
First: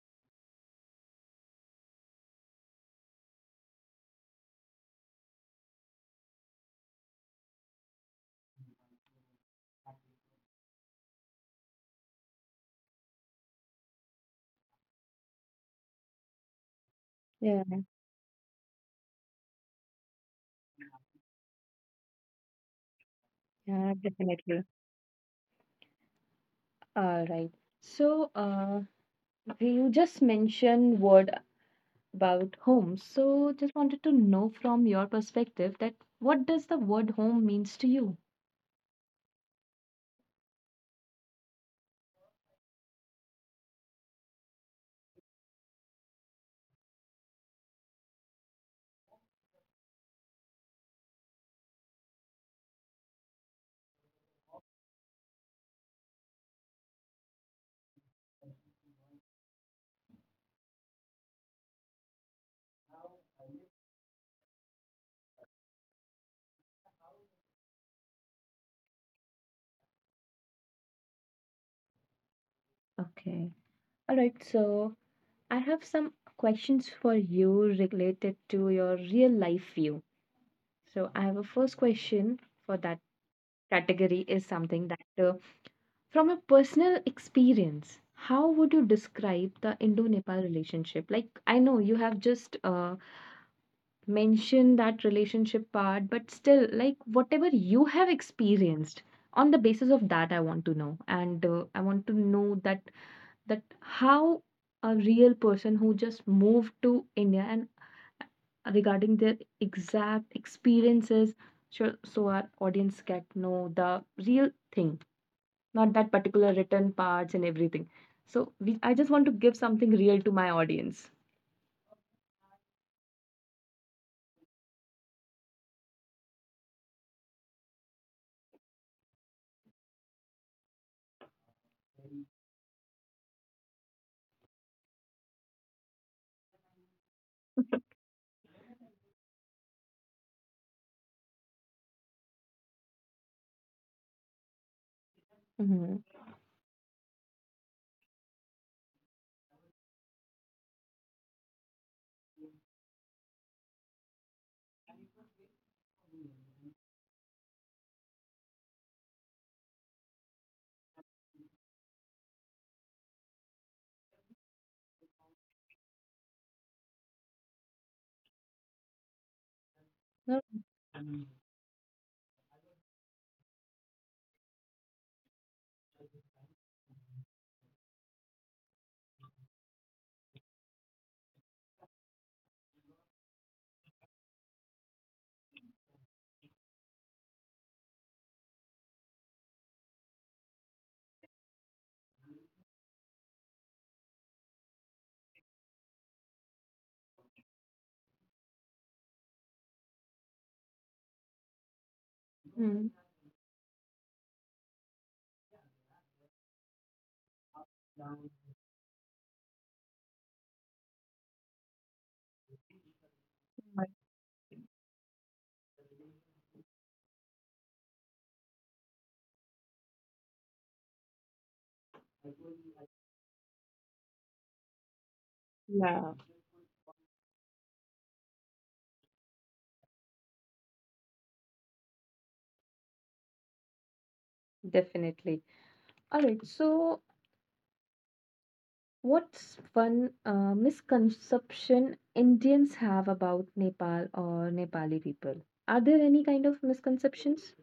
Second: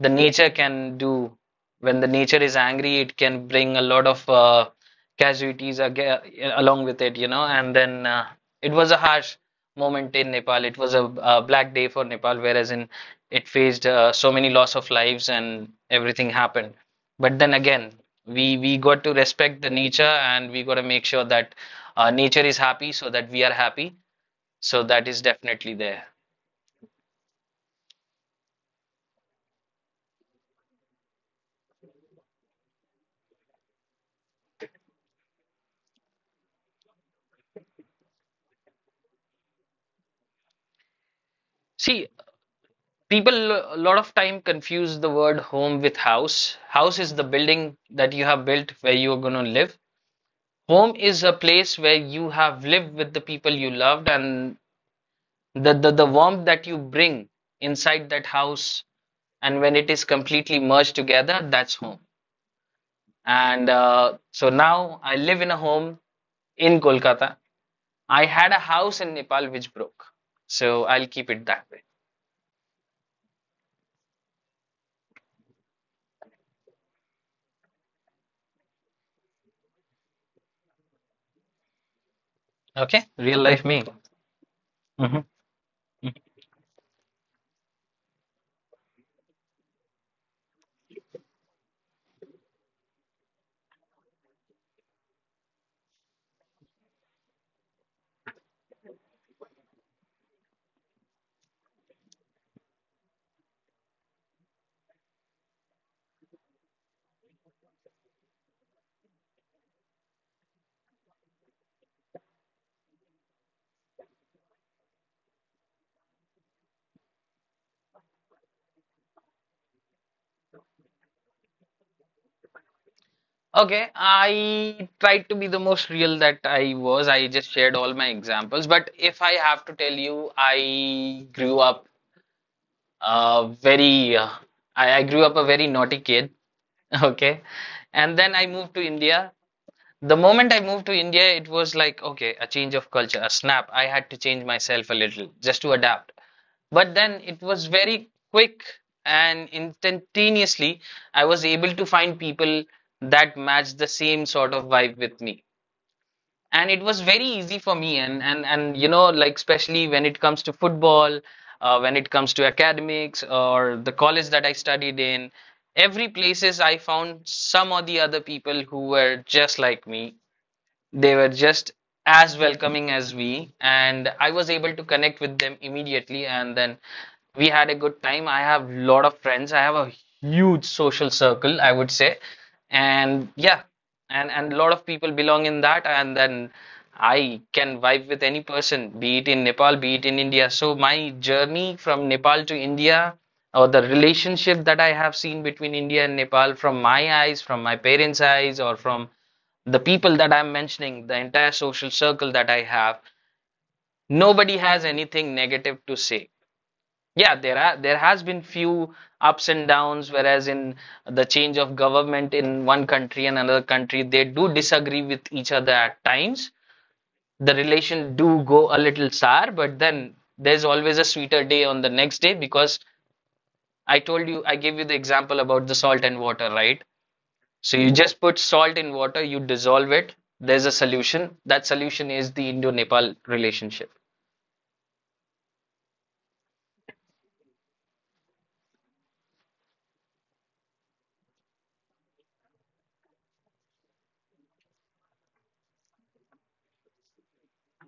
B: the nature can do. When the nature is angry, it can bring a lot of casualties aga along with it, you know. And then it was a harsh moment in Nepal. It was a, uh, black day for Nepal, whereas in it faced so many loss of lives and everything happened.
A: yeah,
B: But then again, we got to respect the nature, and we got to make sure that nature is happy so that we are
A: yeah,
B: happy.
A: definitely.
B: So that is definitely there.
A: All right. So, you just mentioned word about home. So, just wanted to know from your perspective that what does the word home means to you?
B: See, people a lot of time confuse the word home with house. House is the building that you have built where you are going to live. Home is a place where you have lived with the people you loved, and the warmth that you bring inside that house, and when it is completely merged together, that's home. And so now I live in a home in Kolkata. I had a house in Nepal which broke, so I'll keep it that way.
A: Okay. All right. So, I have some questions for you related to your real life view. So, I have a first question for that.
B: Okay, real life me.
A: Category is something that,
B: Mhm.
A: from a personal experience, how would you describe the Indo-Nepal relationship? Like, I know you have just mentioned that relationship part, but still, like, whatever you have experienced, on the basis of that, I want to know, and I want to know that that how a real person who just moved to India and regarding their exact experiences, so, so our audience can know the real thing, not that particular written parts and everything. So I just want to give something real to my audience.
B: Okay, I tried to be the most real that I was. I just shared all my examples. But if I have to tell you, I grew up, very I grew up a very naughty kid. Okay. And then I moved to India. The moment I moved to India, it was like, okay, a change of culture, a snap. I had to change myself a little just to adapt.
A: Mm-hmm.
B: But then it was very quick, and instantaneously I was able to find people that matched the same sort of vibe with me. And it was very easy for me, and, you know, like especially when it comes to football, when it comes to academics or the college that I studied in, every places I found some or the other people who were just like me.
A: No.
B: They were just as welcoming as we, and I was able to connect with them immediately. And then we had a good time. I have a lot of friends. I have a huge social circle, I would say. And yeah, and a lot of people belong in that. And then I can vibe with any person, be it in Nepal, be it in India. So my journey from Nepal to India, or the relationship that I have seen between India and Nepal from my eyes, from my parents' eyes, or from the people that I'm mentioning, the entire social circle that I have,
A: Hmm.
B: nobody has anything negative to say. Yeah, there has been few ups and downs, whereas in the change of government in one country and another country, they
A: But
B: do disagree with each other at times. The relation do go a little sour, but then there's always a sweeter day on the next day, because I told you, I gave you the example about the salt and water,
A: yeah,
B: right? So you just put salt in water, you dissolve it. There's a solution. That solution is the Indo-Nepal relationship.
A: definitely. All right. So, what's one misconception Indians have about Nepal or Nepali people? Are there any kind of misconceptions?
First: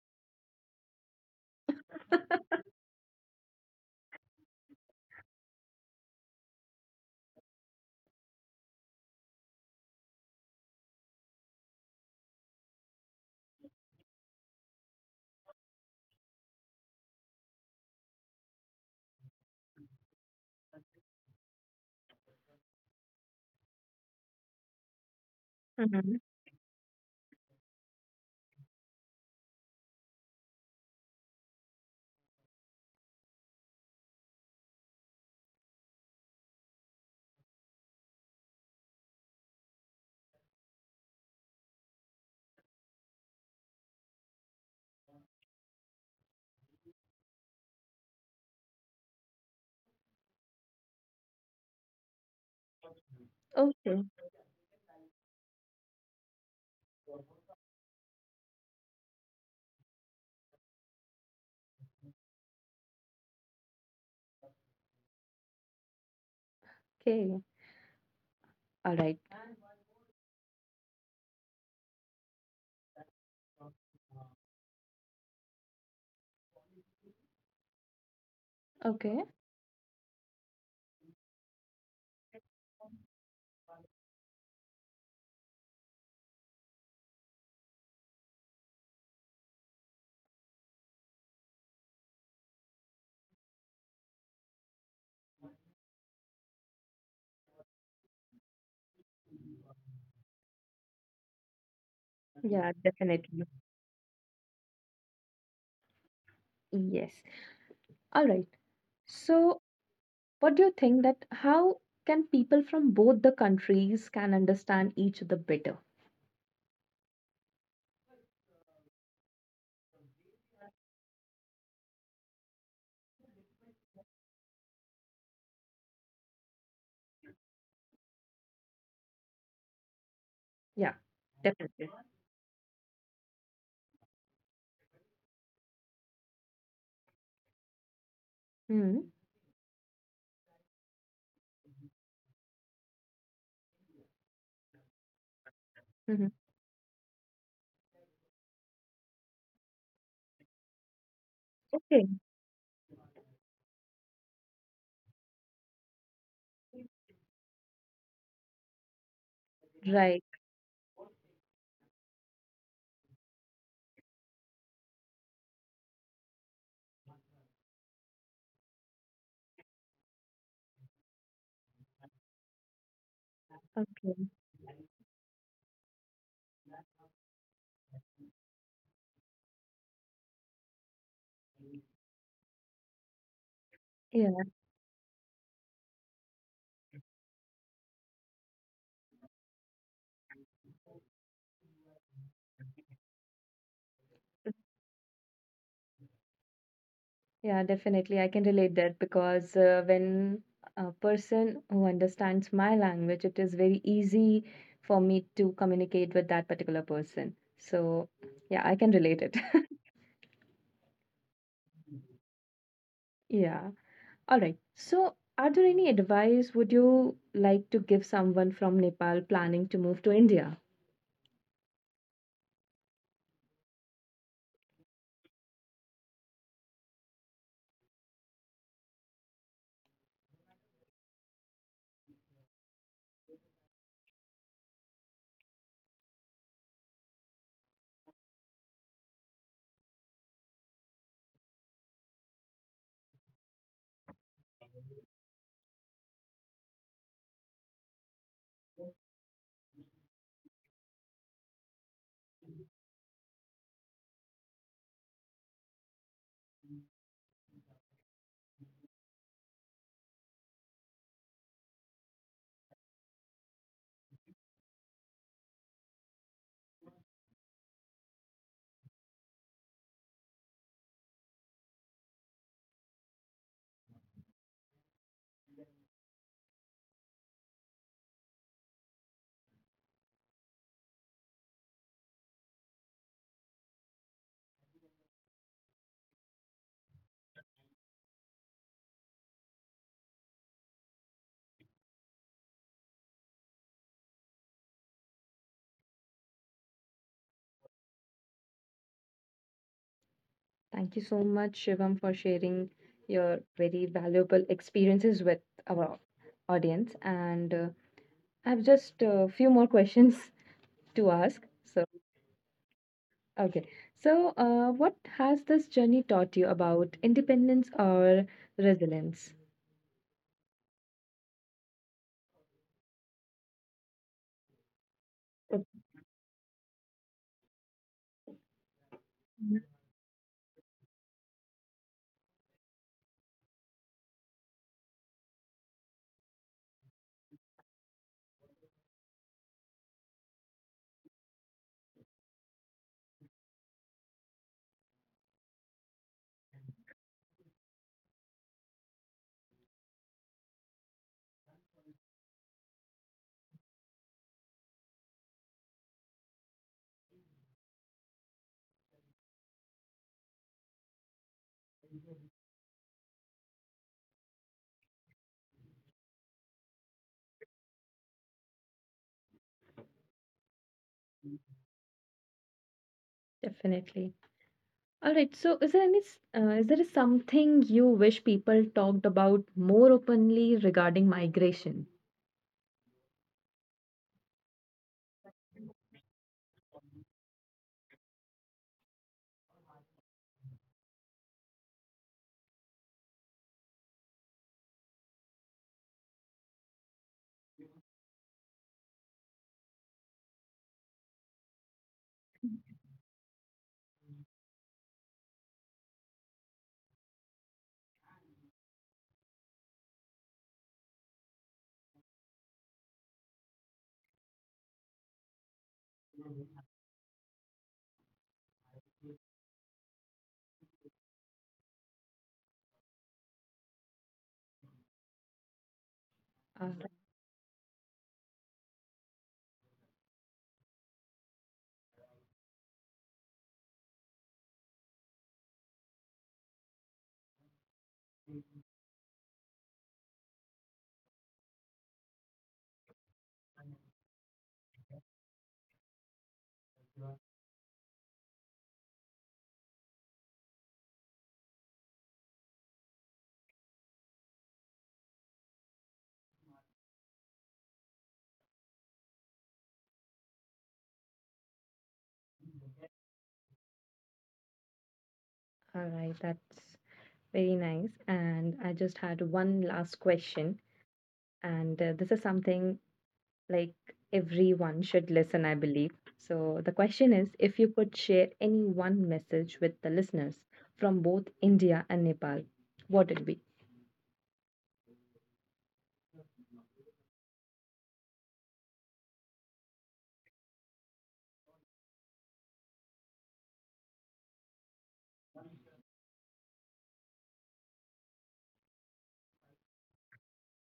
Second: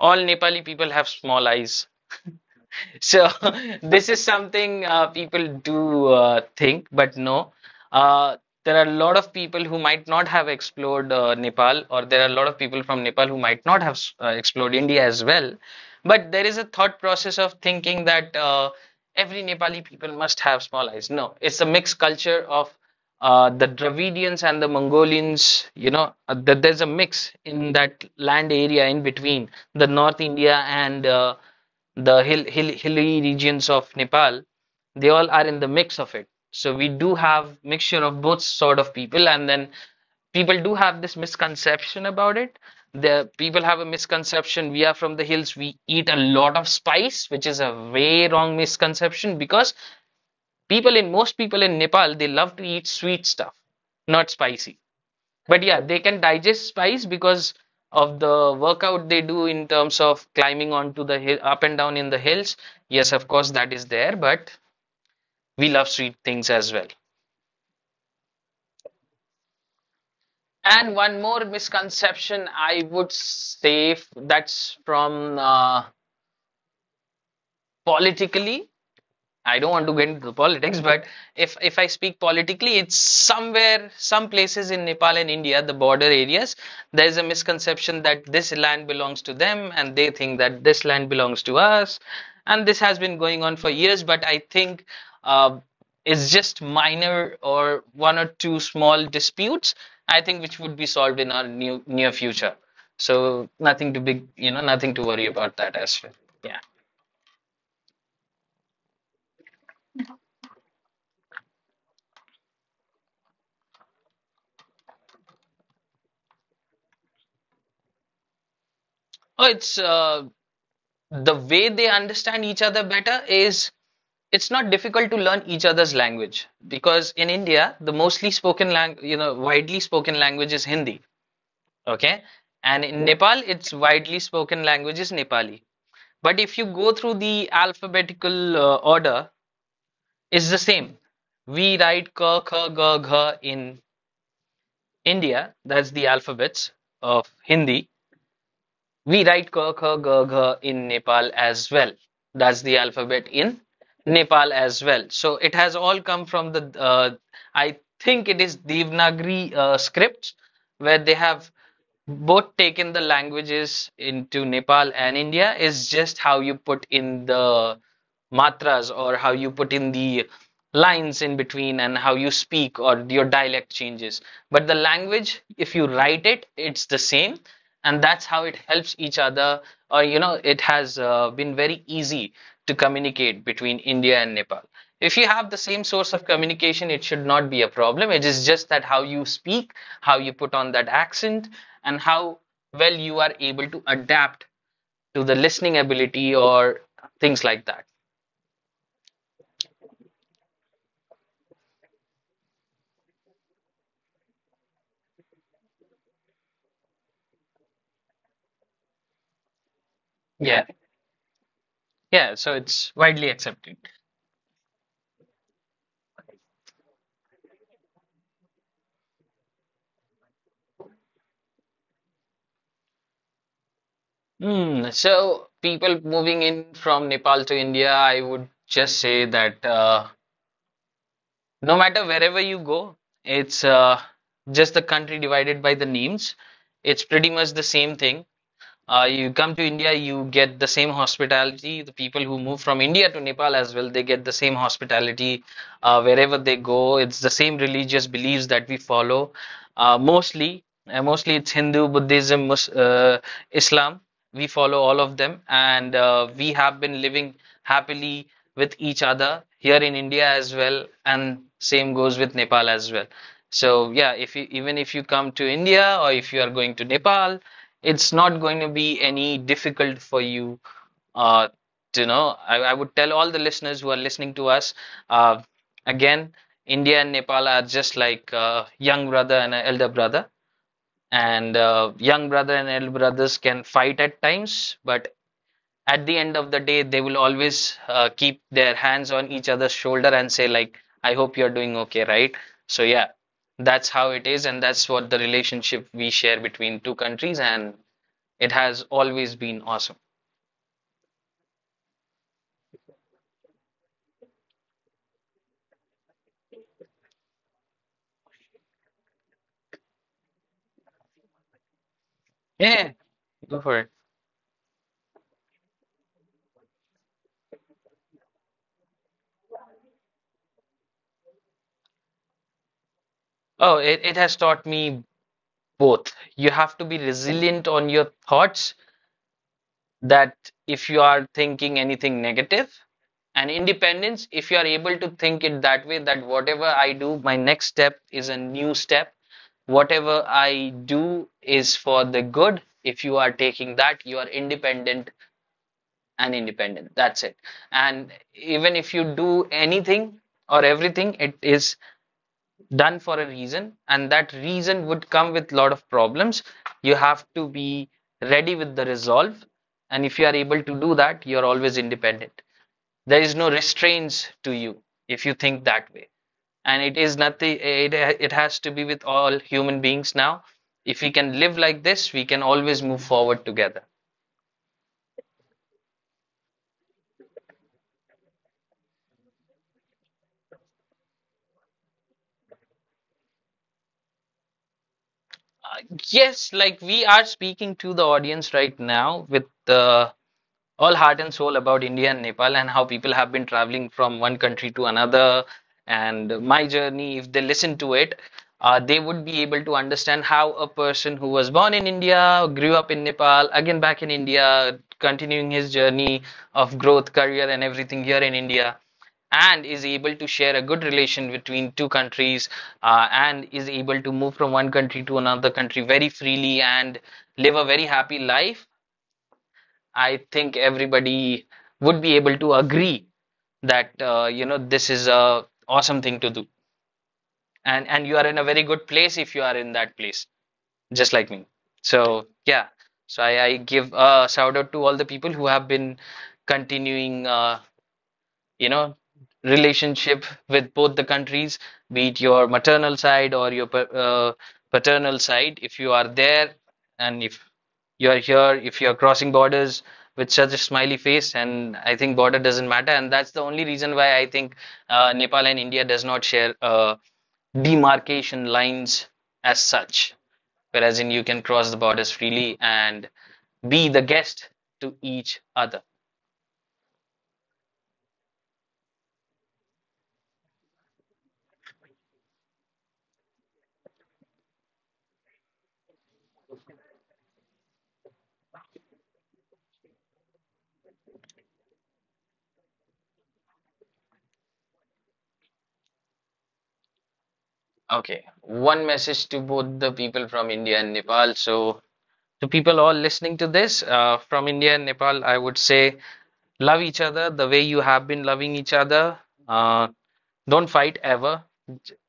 B: All Nepali people have small eyes. So this is something people do think, but no. Uh, there are a lot of people who might not have explored Nepal, or there are a lot of people from Nepal who might not have explored India as well. But there is a thought process of thinking that every Nepali people must have small eyes. No, it's a mixed culture of the Dravidians and the Mongolians. You know, that
A: Mhm.
B: there's a mix in that land area in between the North India and hilly regions of Nepal. They all are in the mix of it, so we do have mixture of both sort of people. And then people do have this misconception about it. The people have a misconception we are from the hills, we eat a lot of spice, which is a way wrong misconception, because people in Nepal, they love to eat sweet stuff,
A: Okay.
B: not spicy. But yeah, they can digest spice because of the workout they do in terms of climbing onto the hill up and down in the hills. Yes, of course that is there, but we love sweet things as well.
A: Okay. All right.
B: And one more misconception I would say, that's from, politically, I don't
A: Okay.
B: want to get into politics, but if I speak politically, it's somewhere, some places in Nepal and India, the border areas, there is a misconception that this land belongs to them, and they think that this land belongs to us, and this has been going on for years. But I think, uh, it's just minor or one or two small disputes, I think, which would be solved in our new near future. So
A: Yeah,
B: nothing to
A: definitely.
B: big, you know, nothing to worry about that as well. Yeah.
A: Yes. All right. So what do you think that how can people from both the countries can understand each other better?
B: Oh, it's, the way they understand each other better is it's not difficult to learn each other's language, because in India the mostly spoken language, you know, widely spoken language is Hindi.
A: Yeah,
B: Okay. And
A: definitely.
B: in, yeah, Nepal it's widely spoken language is Nepali. But if you go through the alphabetical order,
A: Hmm.
B: it's the same. We write ka kha ga gha in India. That's the alphabets of
A: Hmm.
B: Hindi. We write ka, kha, ga, gha in Nepal as well. That's the
A: Okay.
B: alphabet in Nepal as well. So it has all come from I think it is Devanagari scripts where they
A: Right.
B: have both taken the languages into Nepal and India. Is just how you put in the matras or how you put in the lines in between and how you speak or your dialect changes. But the language,
A: Okay.
B: if you write it, it's the same. And that's how it helps each other, it has been very easy to communicate between India and Nepal. If you have the
A: Yeah.
B: same source of communication, it should not be a problem. It is just that how you speak, how you put on that accent, and how well you are able to adapt to the listening ability or things like that.
A: Yeah, definitely. I can relate that because when a person who understands my language, it is very easy for me to communicate with that particular person. So, yeah, I can relate
B: Yeah,
A: it.
B: yeah, so it's widely accepted.
A: Yeah. All right. So, are there any advice would you like to give someone from Nepal planning to move to India?
B: Mm, so people moving in from Nepal to India, I would just say that no matter wherever you go, it's just the country divided by the names. It's pretty much the same thing. You come to India, you get the same hospitality. The people who move from India to Nepal as well, they get the same hospitality wherever they go. It's the same religious beliefs that we follow. Mostly it's Hindu, Buddhism, Mus Islam. We follow all of them, and we have been living happily with each other here in India as well, and same goes with Nepal as well. So yeah, if you even if you come to India or if you are going to Nepal, it's not going to be any difficult for you uh, to know. I would tell all the listeners who are listening to us uh, again, India and Nepal are just like young brother and a elder brother, and young brother and elder brothers can fight at times, but at the end of the day, they will always keep their hands on each other's shoulder and say like, "I hope you're doing okay, right?" So yeah, that's how it is, and that's what the relationship we share between two countries, and it has always been awesome.
A: Thank you so much, Shivam, for sharing your very valuable experiences with our audience. And I have just a few more questions to ask.
B: Yeah,
A: So,
B: go for it.
A: okay. So, what has this journey taught you about independence or resilience?
B: Oh, it has taught me both. You have to be resilient on your thoughts that
A: Mhm.
B: if you are thinking anything negative, and independence if you are able to think it that way, that whatever I do, my next step is a new step. Whatever I do is for the good. If you are taking that, you are independent and independent. That's it. And even if you do anything or everything, it is done for a reason, and that reason would come with a lot of problems. You have to be ready with the resolve, and if you are able to do that, you are always independent. There is no restraints to you if you think that way. And it is nothing, it has to be with all human beings. Now if we can live like this, we can always move forward together.
A: Definitely. All right. So, is there any, is there something you wish people talked about more openly regarding migration?
B: Yes, like we are speaking to the audience right now with all heart and soul about India and Nepal and how people have been traveling from one country to another. And my journey, if they listen to it, they would be able to understand how a person who was born in India, grew up in Nepal, again back in India, continuing his journey of growth, career, and everything here in India, and is able to share a good relation between two countries and is able to move from one country to another country very freely and live a very happy life. I think everybody would be able to agree that you know, this is a awesome thing to do,
A: All
B: and you
A: right.
B: are in a very good place if you are in that place, just like me. So yeah, so I give a shout out to all the people who have been continuing you know relationship with both the countries, be it your maternal side or your paternal side, if you are there, and if you are here, if you are crossing borders with such a smiley face. And I think border doesn't matter, and that's the only reason why I think Nepal and India does not share demarcation lines as such, whereas in you can cross the borders freely and be the guest to each other.
A: All right. That's very nice. And I just had one last question. And this is something like everyone should listen, I believe. So the question is, if you could share any one message with the listeners from both India and Nepal, what it be?
B: Okay, one message to both the people from India and Nepal. So, to people all listening to this from India and Nepal, I would say love each other the way you have been loving each other. Uh, don't fight ever.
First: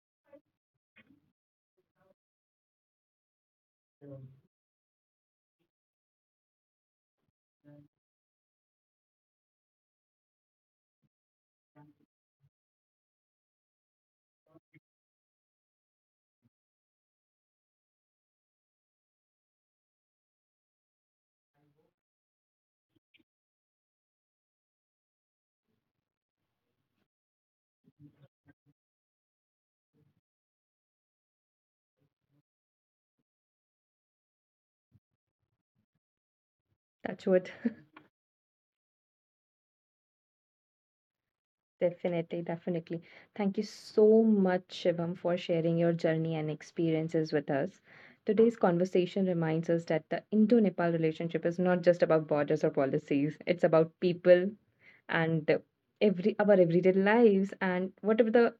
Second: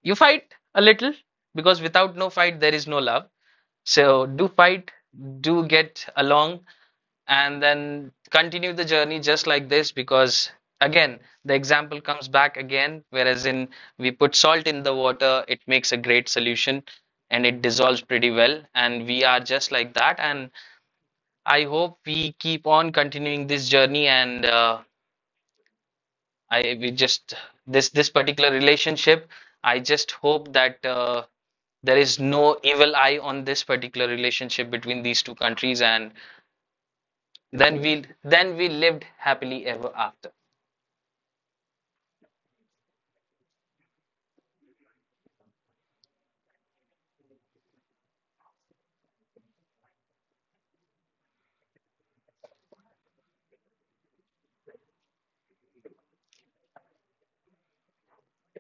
B: You fight a little because without no fight, there is no love. So, do fight, do get along, and then continue the journey just like this because again the example comes back again, whereas in we put salt in the water, it makes a great solution and it dissolves pretty well, and we are just like that. And I hope we keep on continuing this journey, and I we just this particular relationship, I just hope that there is no evil eye on this particular relationship between these two countries, and
A: That's what.
B: then we then we lived happily ever after.
A: Definitely, definitely. Thank you so much, Shivam, for sharing your journey and experiences with us. Today's conversation reminds us that the Indo Nepal relationship is not just about borders or policies, it's about people, and every our everyday lives and whatever the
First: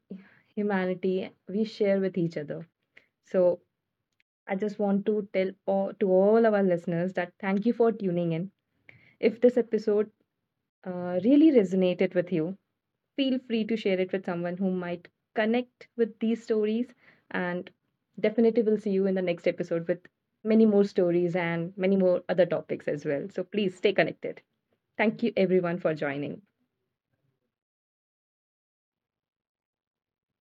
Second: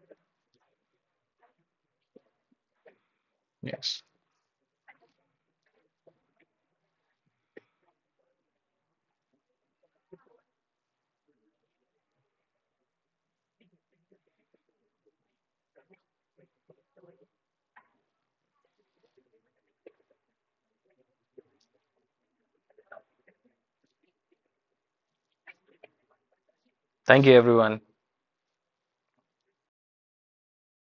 A: humanity we share with each other. So
B: Yes.
A: I just want to to all our listeners that thank you for tuning in. If this episode really resonated with you, feel free to share it with someone who might connect with these stories. And definitely we'll see you in the next episode with many more stories and many more other topics as well, so please stay connected. Thank you everyone for joining.
B: Thank you, everyone.